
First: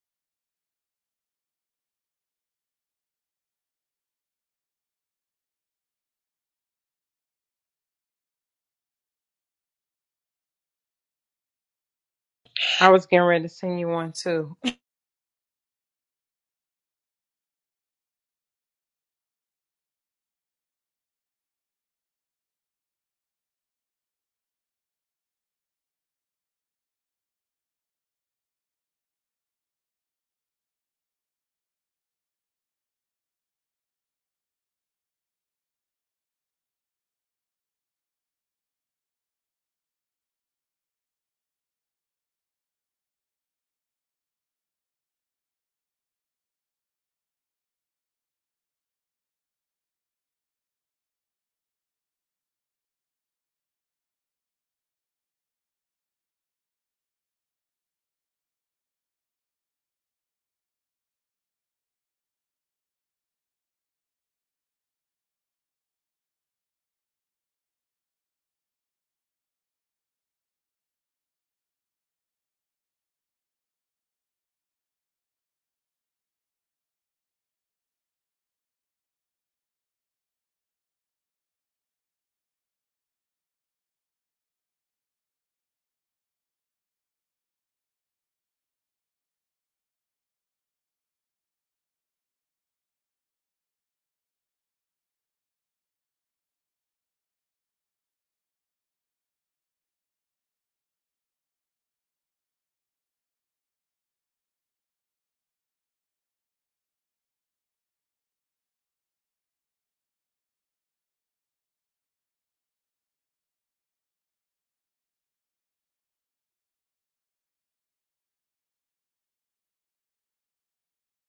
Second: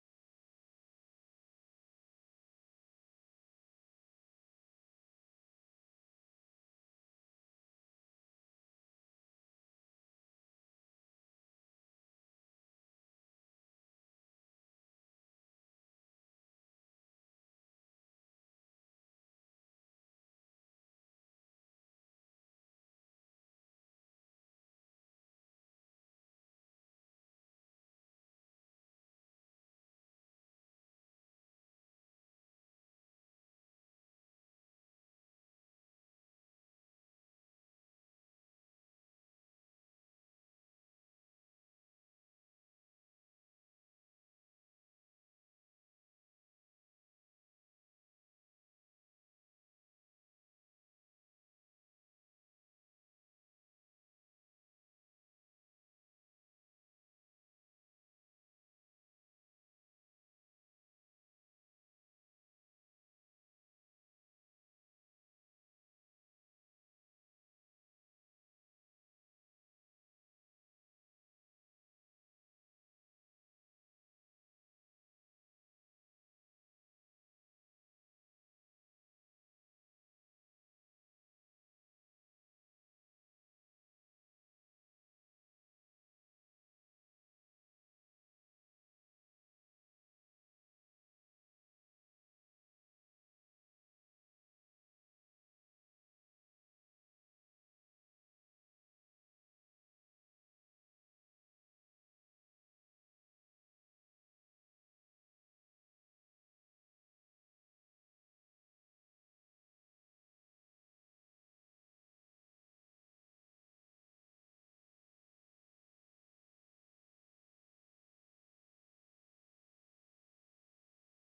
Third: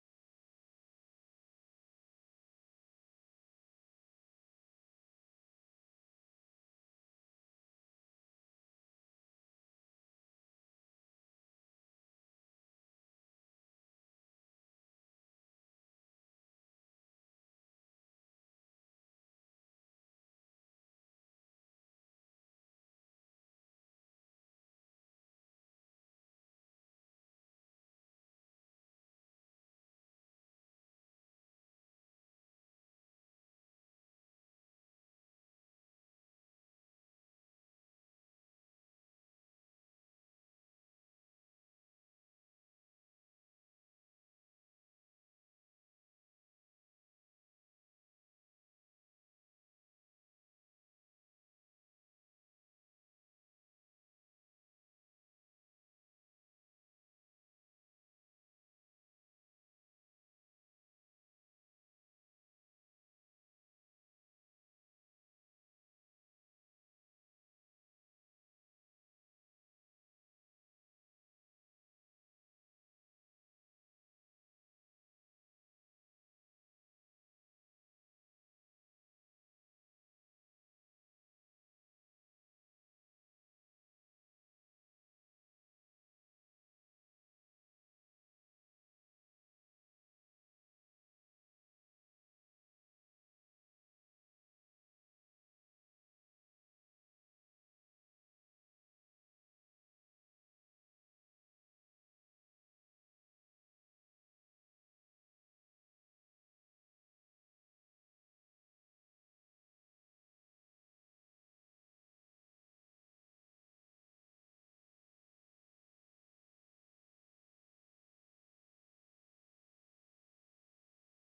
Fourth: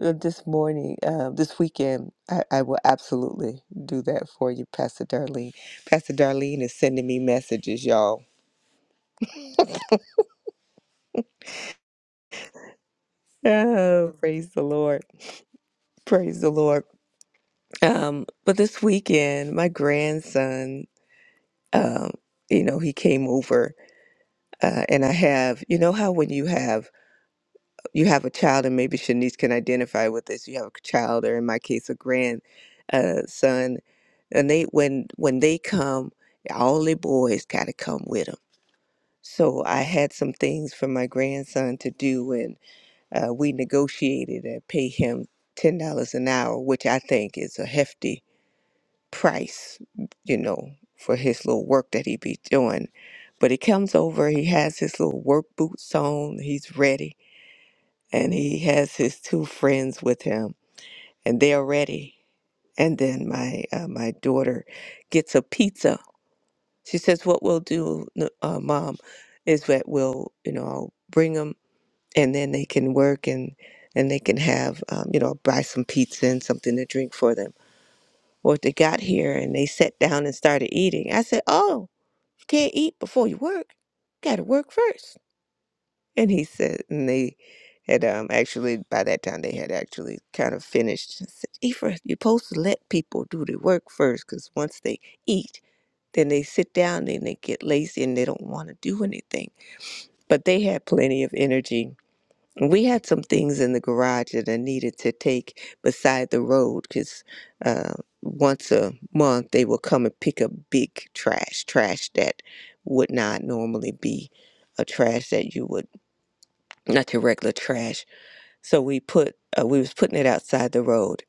Speaker 3: uh, this morning, uh, this weekend, I, I will absolutely do that for you, Pastor Darlene. Pastor Darlene is sending me messages, y'all
Speaker 4: I was getting ready to send you one
Speaker 3: Oh, praise
Speaker 4: too.
Speaker 3: the Lord. Praise the Lord. Um, but this weekend, my grandson, um, you know, he came over uh, and I have, you know how when you have you have a child and maybe Shanice can identify with this, you have a child or in my case a grand uh, son, and they when when they come, all the boys gotta come with them. So I had some things for my grandson to do Uh, we negotiated and pay him $10 an hour, which I think is a hefty price, you know, for his little work that he be doing. But he comes over, he has his little work boots on, he's ready, and he has his two friends with him, and they're ready. And then my uh, my daughter gets a pizza. She says, "What we'll do, n- uh, mom, is that we'll, you know, I'll bring 'em." and then they can work and and they can have um, you know buy some pizza and something to drink for them or if they got here and they sat down and started eating i said oh you can't eat before you work you gotta work first." and he said and they had um actually by that time they had actually kind of finished i said Ephra, you're supposed to let people do the work first because once they eat then they sit down and they get lazy and they don't want to do anything but they had plenty of energy we had some things in the garage that I needed to take beside the road because uh, once a month they will come and pick up big trash, trash that would not normally be a trash that you would not your regular trash. So we put uh, we was putting it outside the road.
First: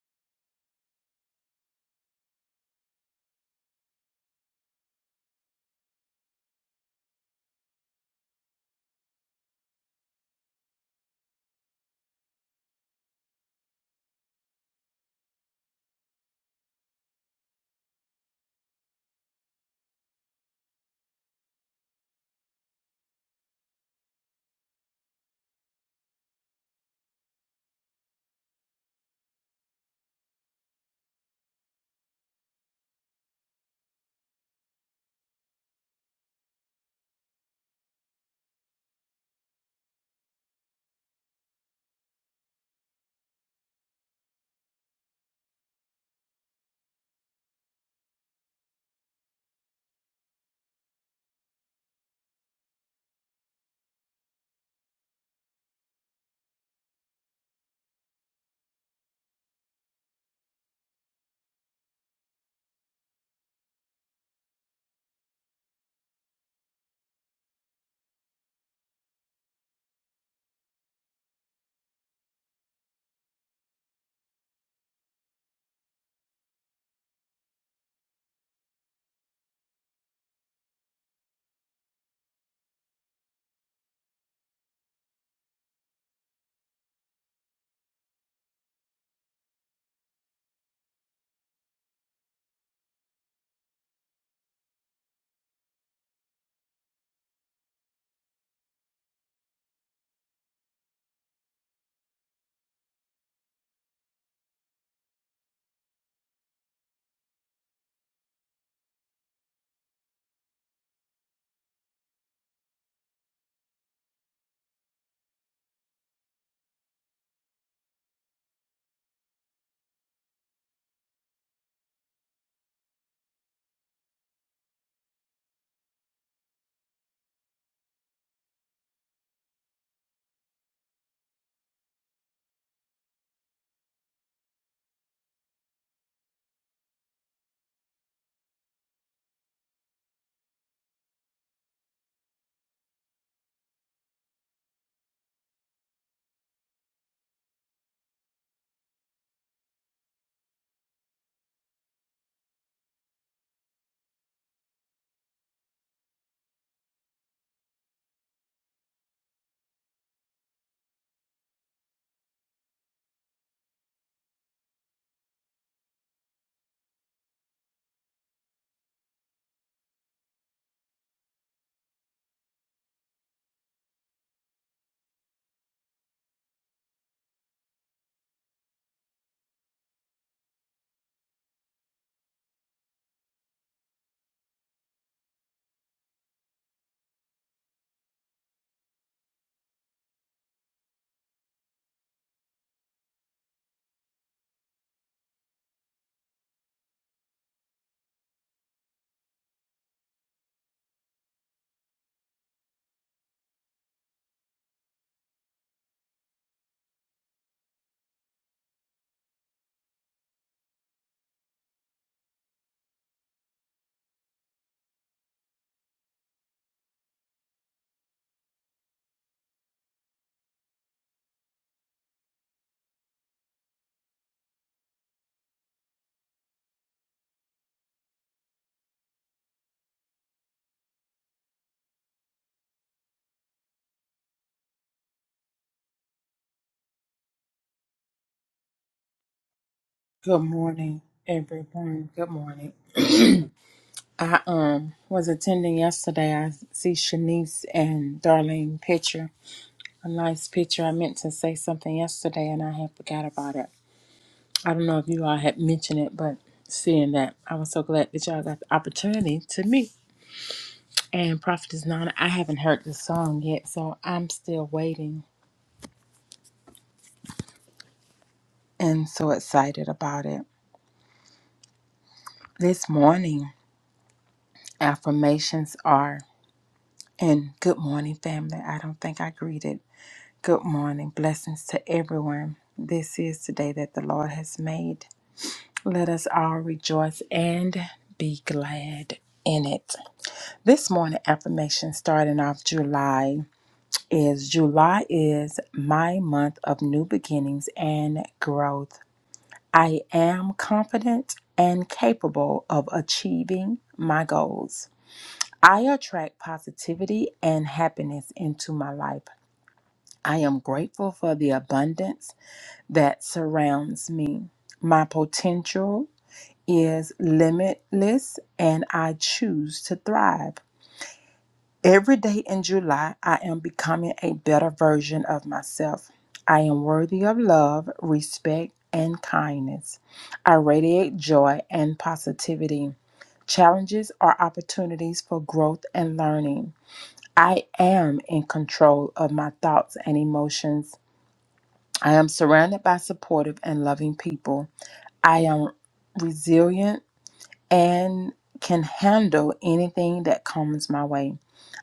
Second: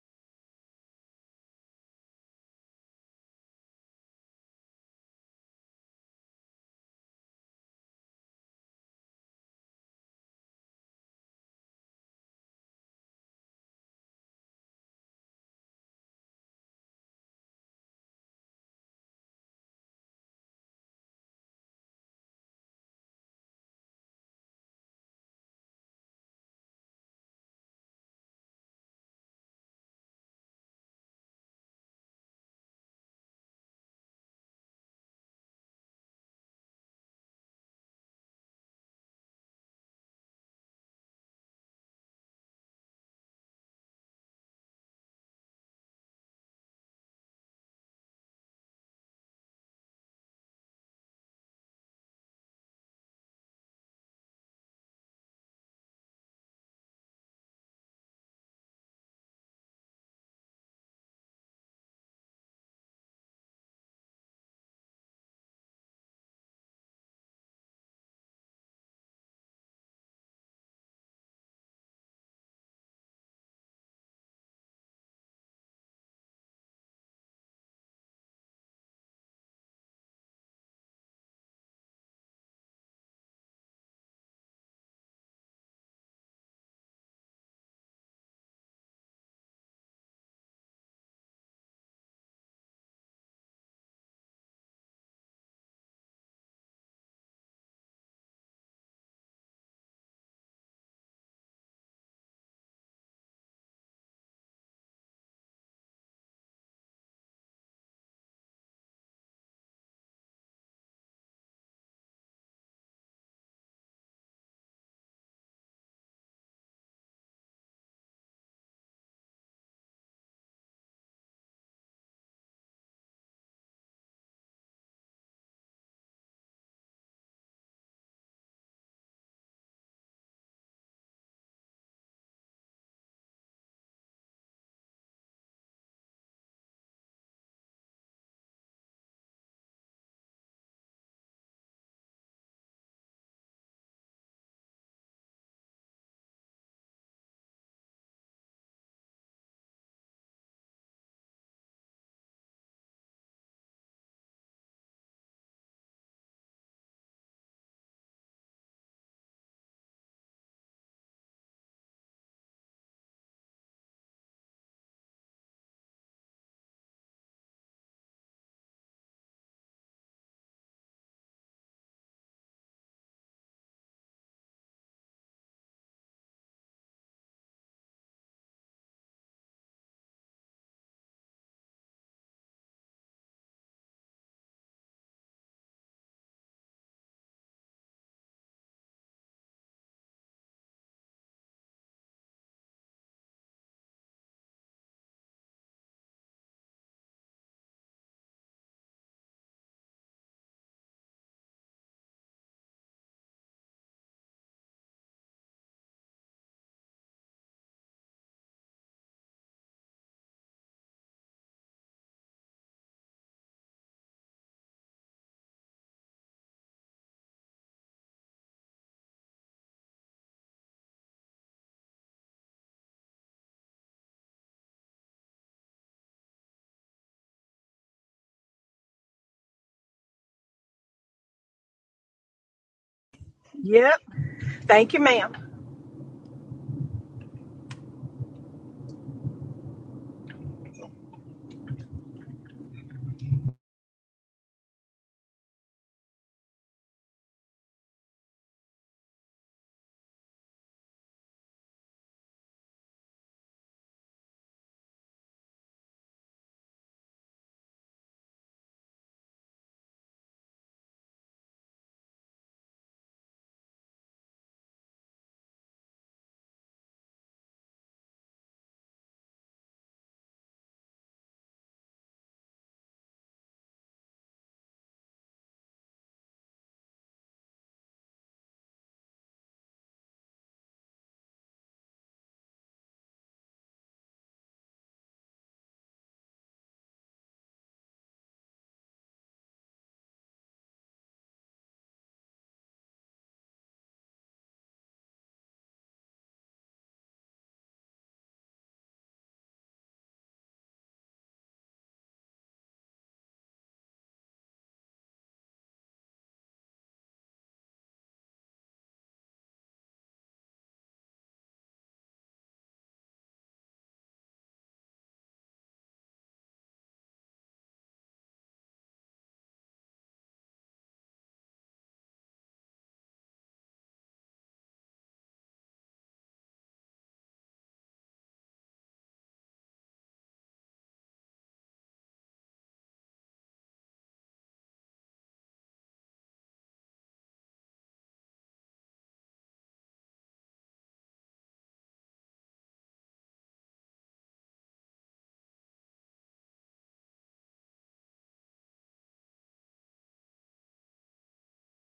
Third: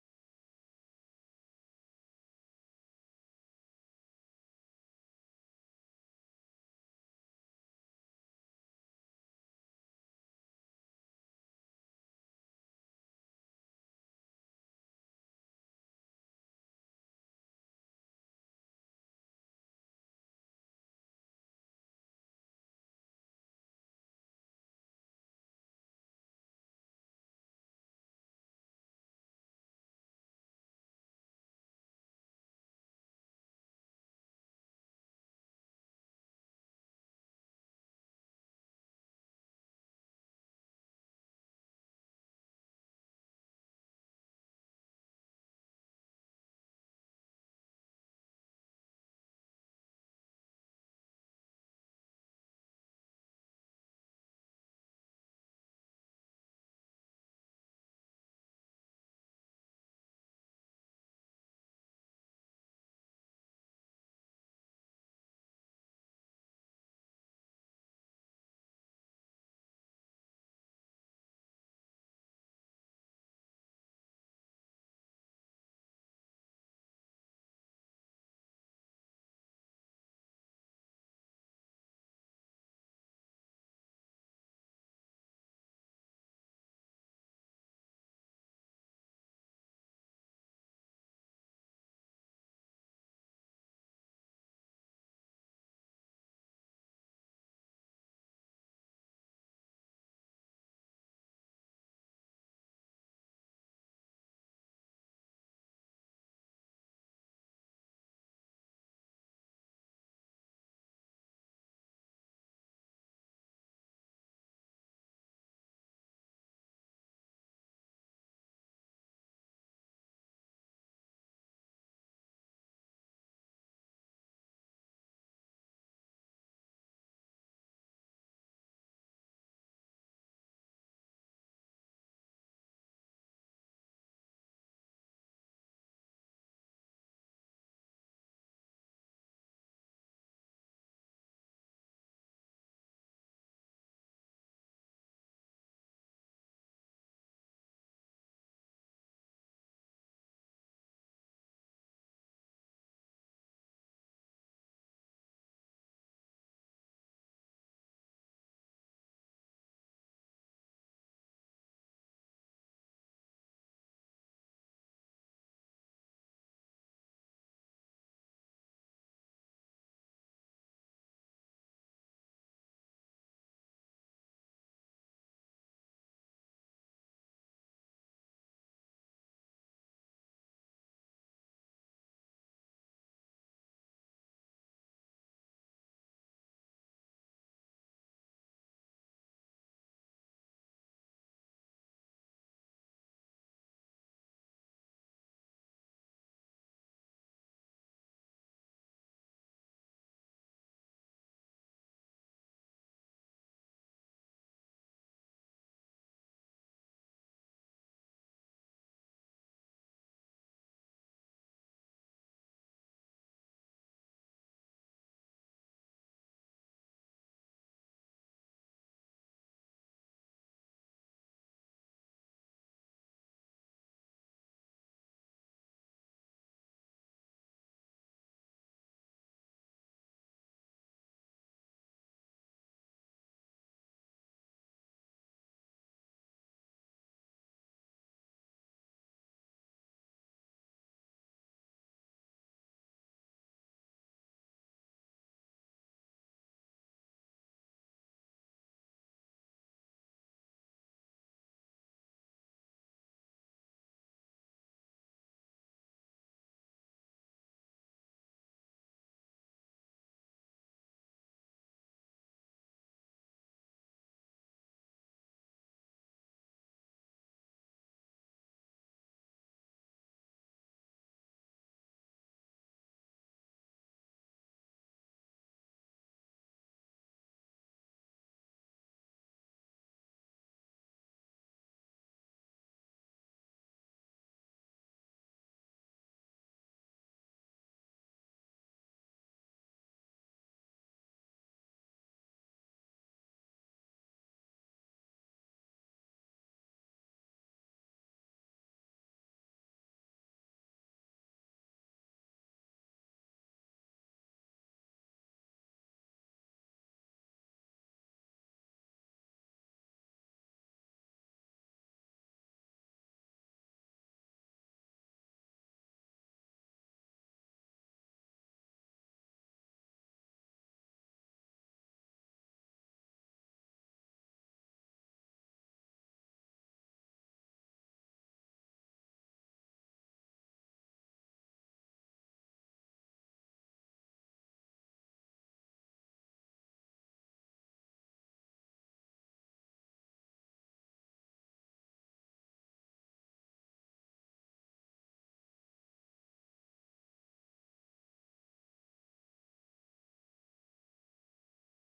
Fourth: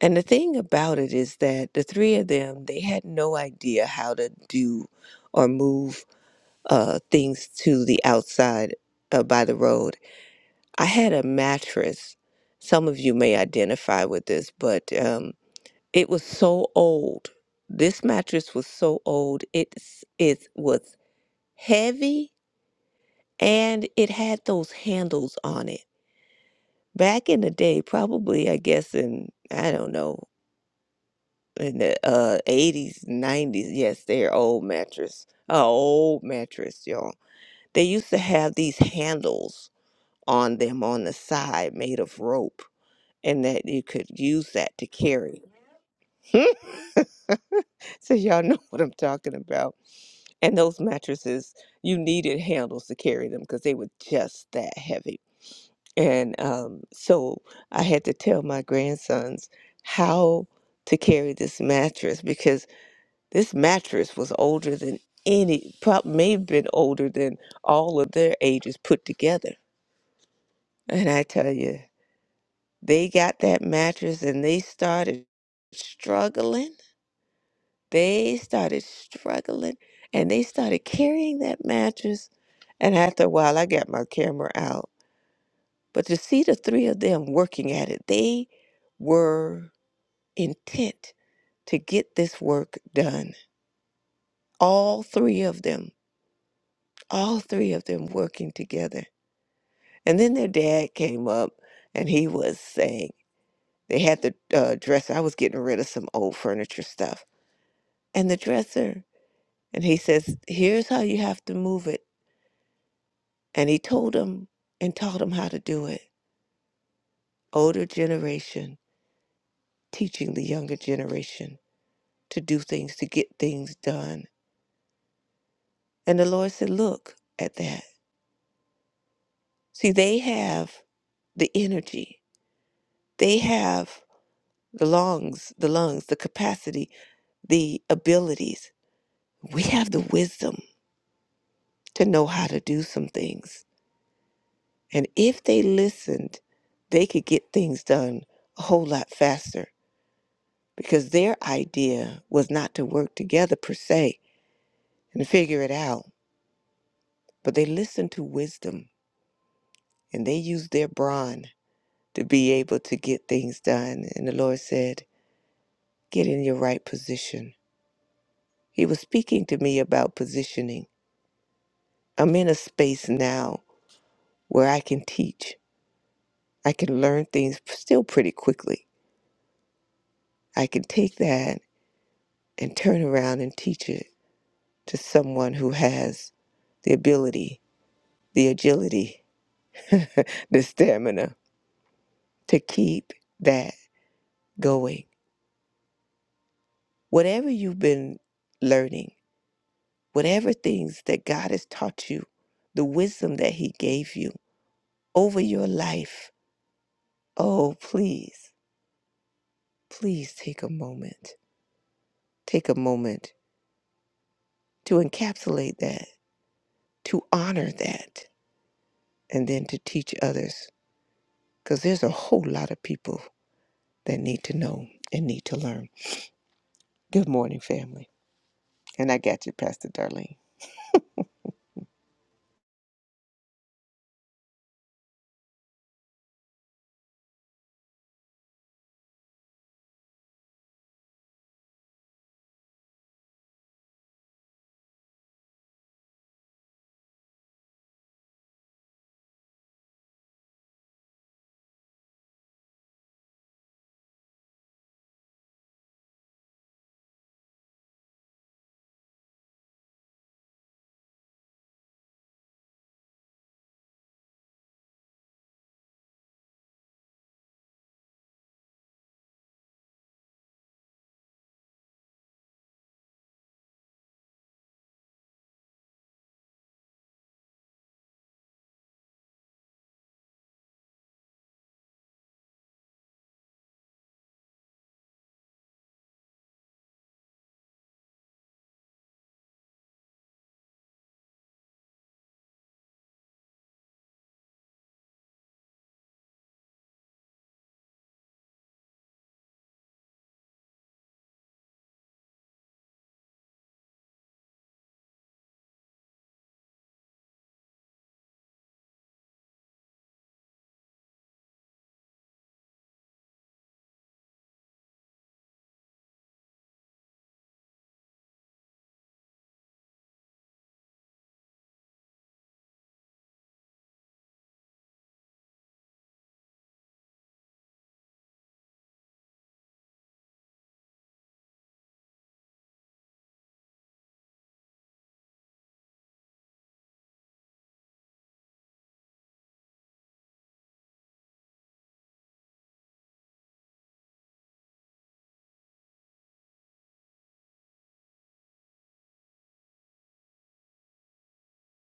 Speaker 3: And the thing about it is that the three of them they had no idea how to do or move uh, things to the outside uh, by the road I had a mattress. Some of you may identify with this, but um, it was so old. This mattress was so old. It it was heavy and it had those handles on it. Back in the day, probably I guess in I don't know in the uh, 80s, 90s. Yes, they're old mattress. Uh, old mattress, y'all. They used to have these handles on them on the side made of rope and that you could use that to carry. so y'all know what I'm talking about. And those mattresses, you needed handles to carry them because they were just that heavy. And um, so I had to tell my grandsons how to carry this mattress because this mattress was older than any, prob- may have been older than all of their ages put together. And I tell you, they got that mattress and they started struggling They started struggling and they started carrying that mattress. And after a while, I got my camera out. But to see the three of them working at it, they were intent to get this work done. All three of them, all three of them working together. And then their dad came up and he was saying, they had the uh, dresser. I was getting rid of some old furniture stuff. And the dresser, and he says, here's how you have to move it And he told them and taught them how to do it. Older generation teaching the younger generation to do things, to get things done. And the Lord said, Look at that. See, they have the energy, they have the lungs, the lungs, the capacity, the abilities. We have the wisdom to know how to do some things. And if they listened, they could get things done a whole lot faster because their idea was not to work together per se and figure it out, but they listened to wisdom and they used their brawn to be able to get things done. And the Lord said, Get in your right position. He was speaking to me about positioning. I'm in a space now where I can teach, I can learn things still pretty quickly. I can take that and turn around and teach it to someone who has the ability, the agility the stamina to keep that going. Whatever you've been learning, whatever things that God has taught you, the wisdom that He gave you over your life, oh, please, please take a moment. Take a moment to encapsulate that, to honor that, and then to teach others. Because there's a whole lot of people that need to know and need to learn. Good morning, family. And I got you, Pastor Darlene.
Speaker 2: Yep. Thank you, ma'am.
Speaker 4: Good morning, everyone. Good morning. I um was attending yesterday. I see Shanice and Darlene picture. A nice picture. I meant to say something yesterday and I had forgot about it. I don't know if you all had mentioned it, but seeing that, I was so glad that y'all got the opportunity to meet. And Prophet is Nana, I haven't heard the song yet, so I'm still waiting and so excited about it. This morning, affirmations are. And good morning, family. I don't think I greeted. Good morning. Blessings to everyone. This is the day that the Lord has made. Let us all rejoice and be glad in it. This morning affirmation starting off July is July is my month of new beginnings and growth. I am confident and capable of achieving my goals. I attract positivity and happiness into my life. I am grateful for the abundance that surrounds me. My potential is limitless and I choose to thrive. Every day in July, I am becoming a better version of myself. I am worthy of love, respect, and kindness. I radiate joy and positivity. Challenges are opportunities for growth and learning. I am in control of my thoughts and emotions. I am surrounded by supportive and loving people. I am resilient and can handle anything that comes my way.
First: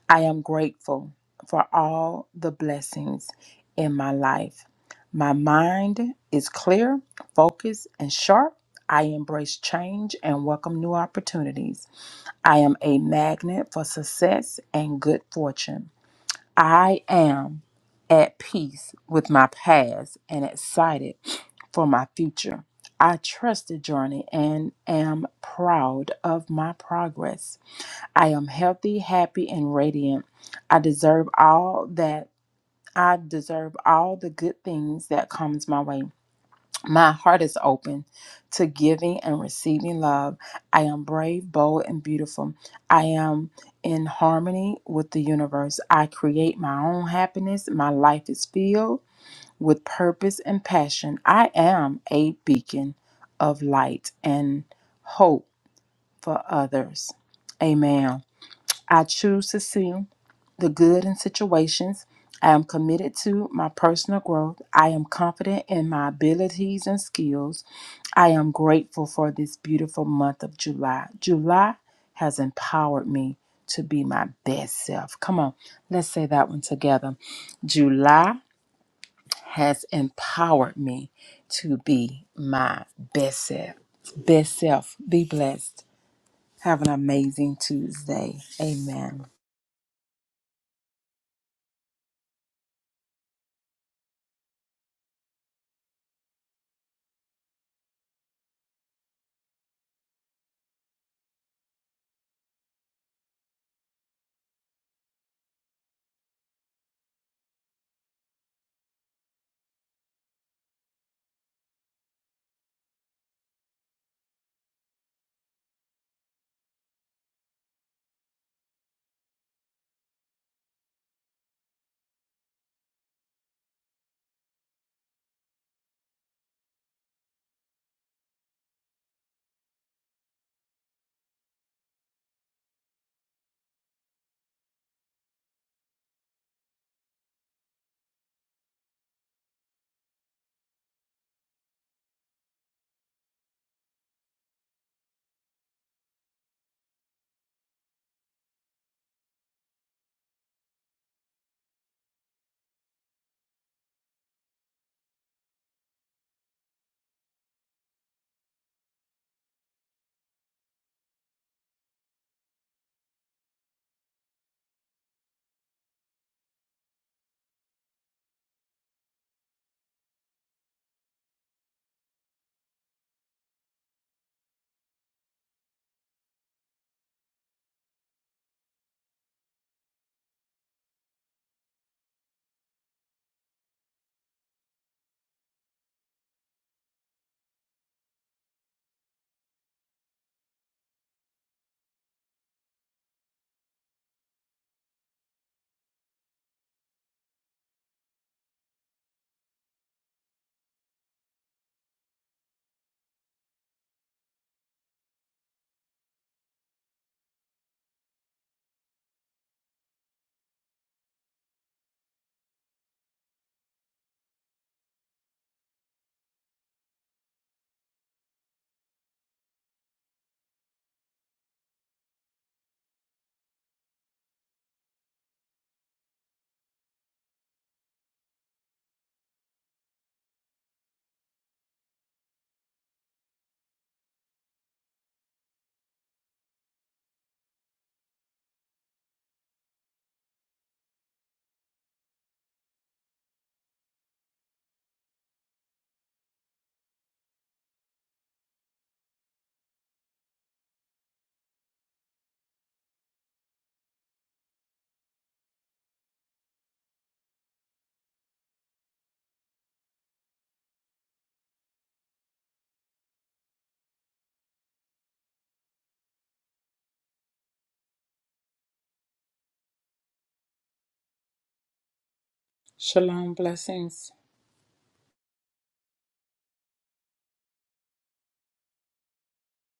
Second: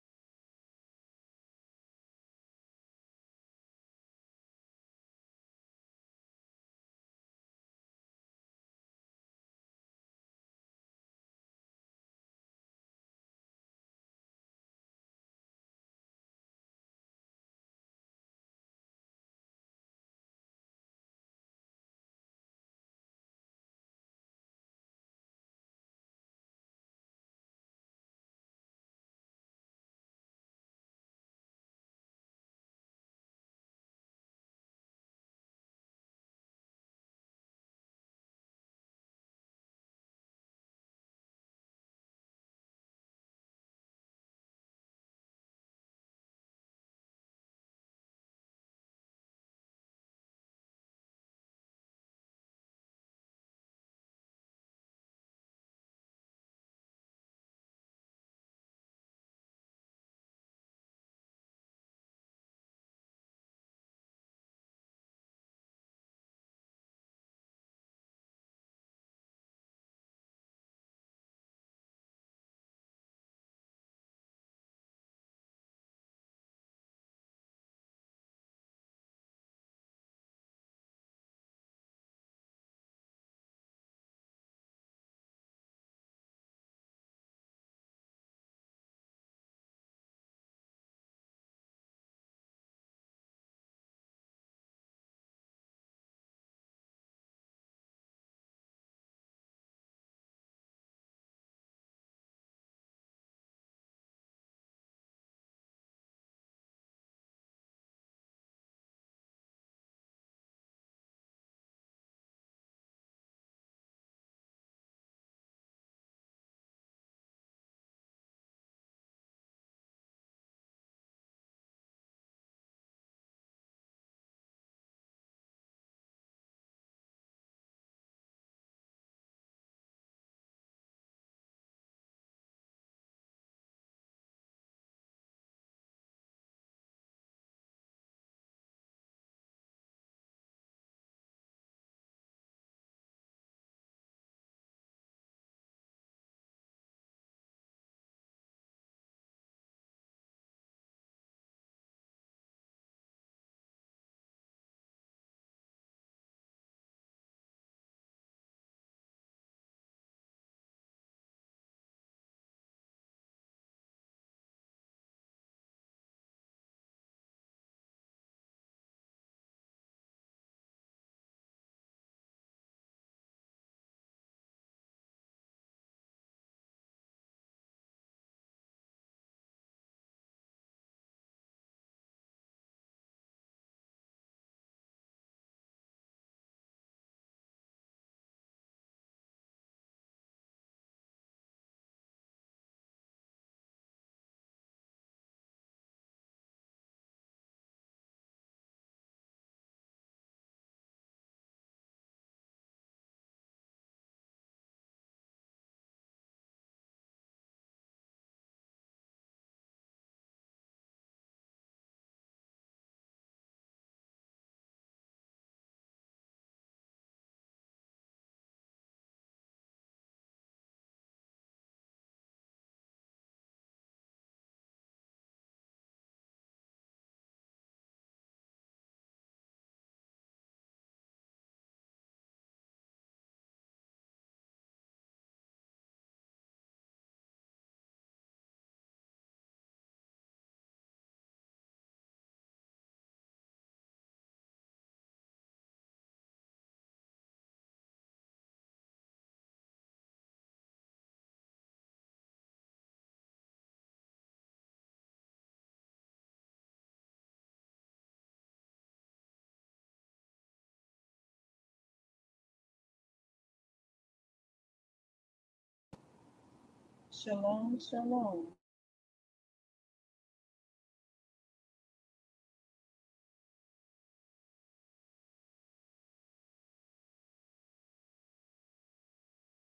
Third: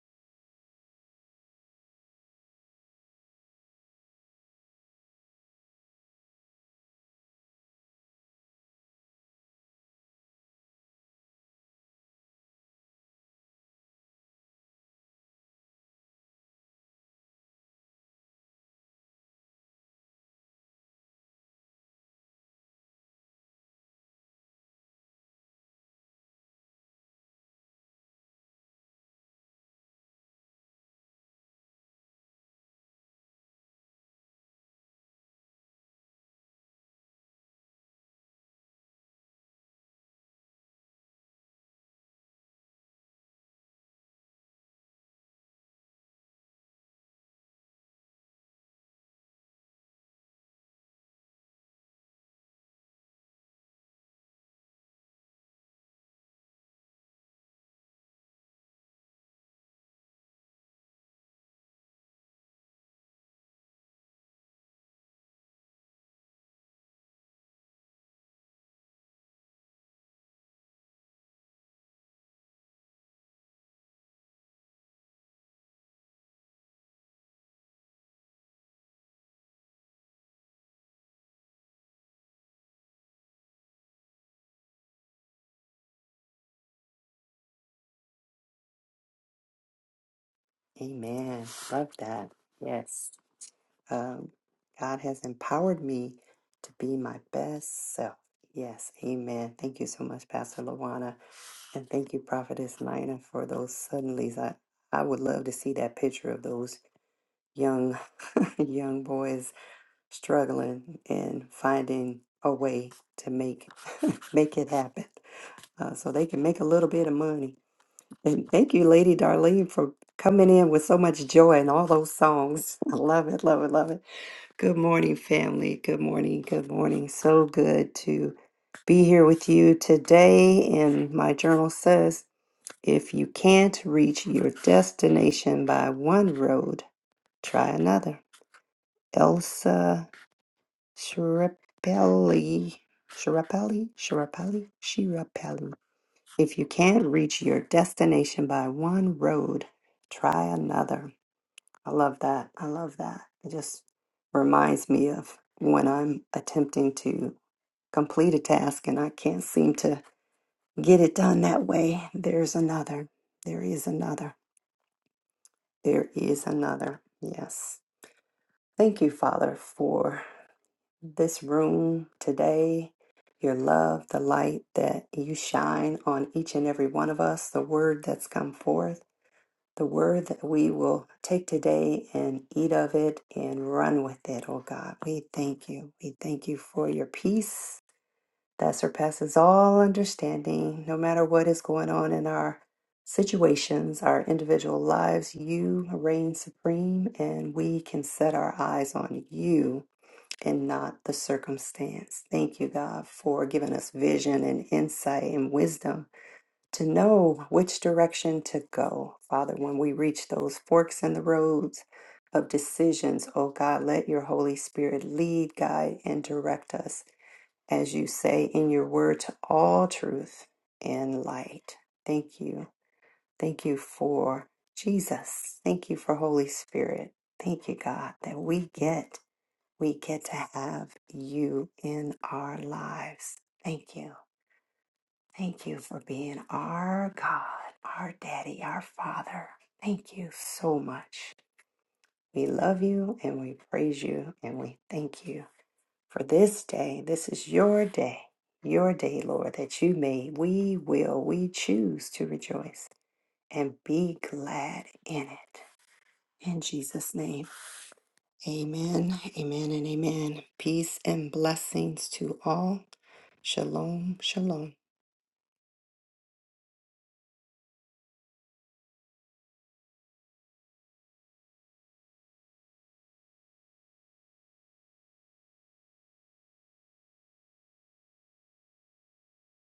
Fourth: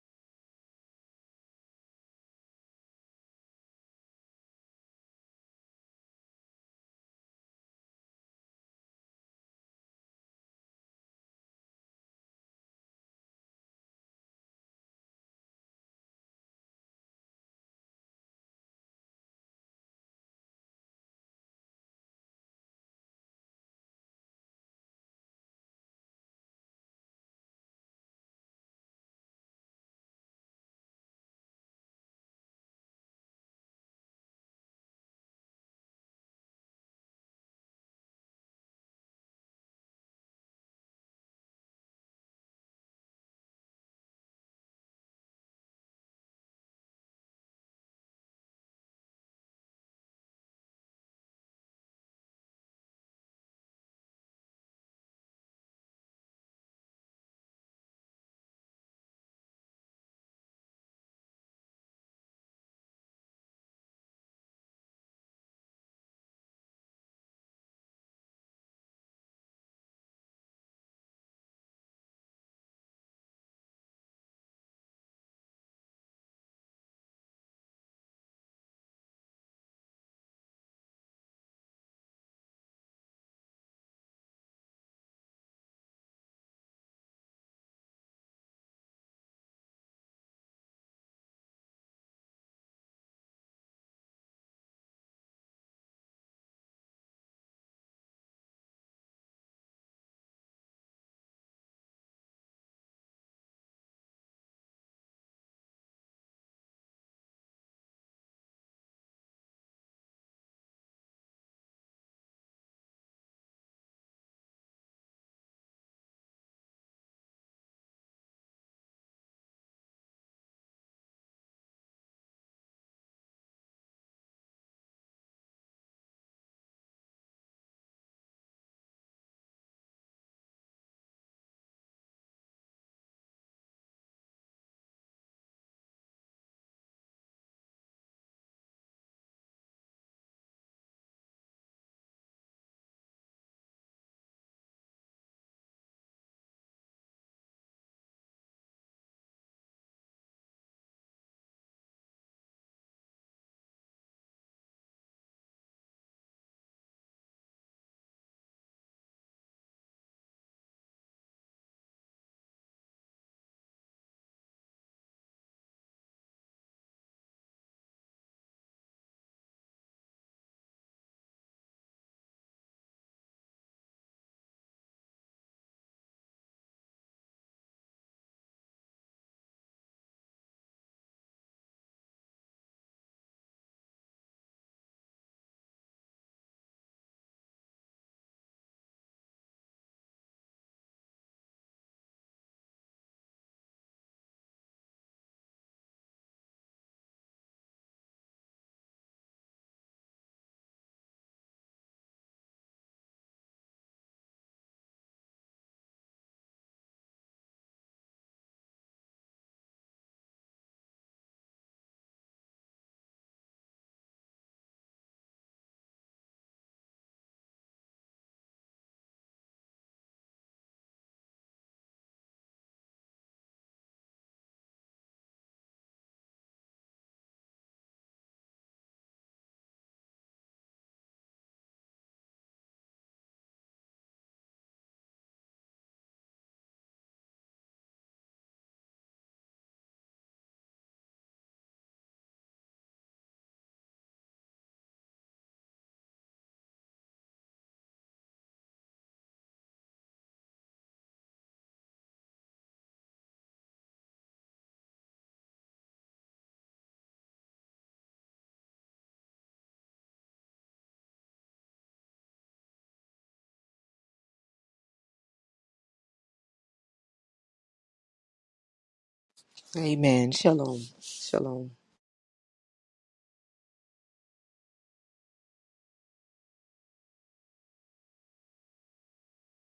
Speaker 4: I am grateful for all the blessings in my life. My mind is clear, focused, and sharp. I embrace change and welcome new opportunities. I am a magnet for success and good fortune. I am at peace with my past and excited for my future. I trust the journey and am proud of my progress. I am healthy, happy, and radiant. I deserve all that I deserve all the good things that comes my way. My heart is open to giving and receiving love. I am brave, bold, and beautiful. I am in harmony with the universe. I create my own happiness. My life is filled with purpose and passion. I am a beacon of light and hope for others. Amen. I choose to see the good in situations. I am committed to my personal growth. I am confident in my abilities and skills. I am grateful for this beautiful month of July. July has empowered me to be my best self. Come on, let's say that one together. July has empowered me to be my best self. Best self. Be blessed. Have an amazing Tuesday. Amen.
Speaker 1: Amen. Love that. Yes. Um, God has empowered me to be my best self. Yes. Amen. Thank you so much, Pastor Lawana. And thank you, Prophetess Nina, for those suddenlies. I, I would love to see that picture of those young young boys struggling and finding a way to make make it happen uh, so they can make a little bit of money and thank you lady darlene for coming in with so much joy and all those songs i love it love it love it good morning family good morning good morning so good to be here with you today and my journal says if you can't reach your destination by one road try another elsa Shirapeli, Shirapeli, Shirapeli, Shirapeli. If you can't reach your destination by one road, try another. I love that. I love that. It just reminds me of when I'm attempting to complete a task and I can't seem to get it done that way. There's another. There is another. There is another. Yes. Thank you, Father, for this room today, your love, the light that you shine on each and every one of us, the word that's come forth, the word that we will take today and eat of it and run with it, oh God. We thank you. We thank you for your peace that surpasses all understanding, no matter what is going on in our situations, our individual lives. You reign supreme, and we can set our eyes on you and not the circumstance. Thank you, God, for giving us vision and insight and wisdom to know which direction to go. Father, when we reach those forks in the roads of decisions, oh God, let your Holy Spirit lead, guide, and direct us, as you say in your word, to all truth and light. Thank you. Thank you for Jesus. Thank you for Holy Spirit. Thank you, God, that we get we get to have you in our lives. Thank you. Thank you for being our God, our daddy, our father. Thank you so much. We love you and we praise you and we thank you for this day. This is your day, your day, Lord, that you made. We will, we choose to rejoice and be glad in it. In Jesus' name. Amen, amen, and amen. Peace and blessings to all. Shalom, shalom.
Speaker 2: Shalom, shalom.
Speaker 3: Amen. Shalom. Shalom.
Speaker 4: Shalom. Blessings.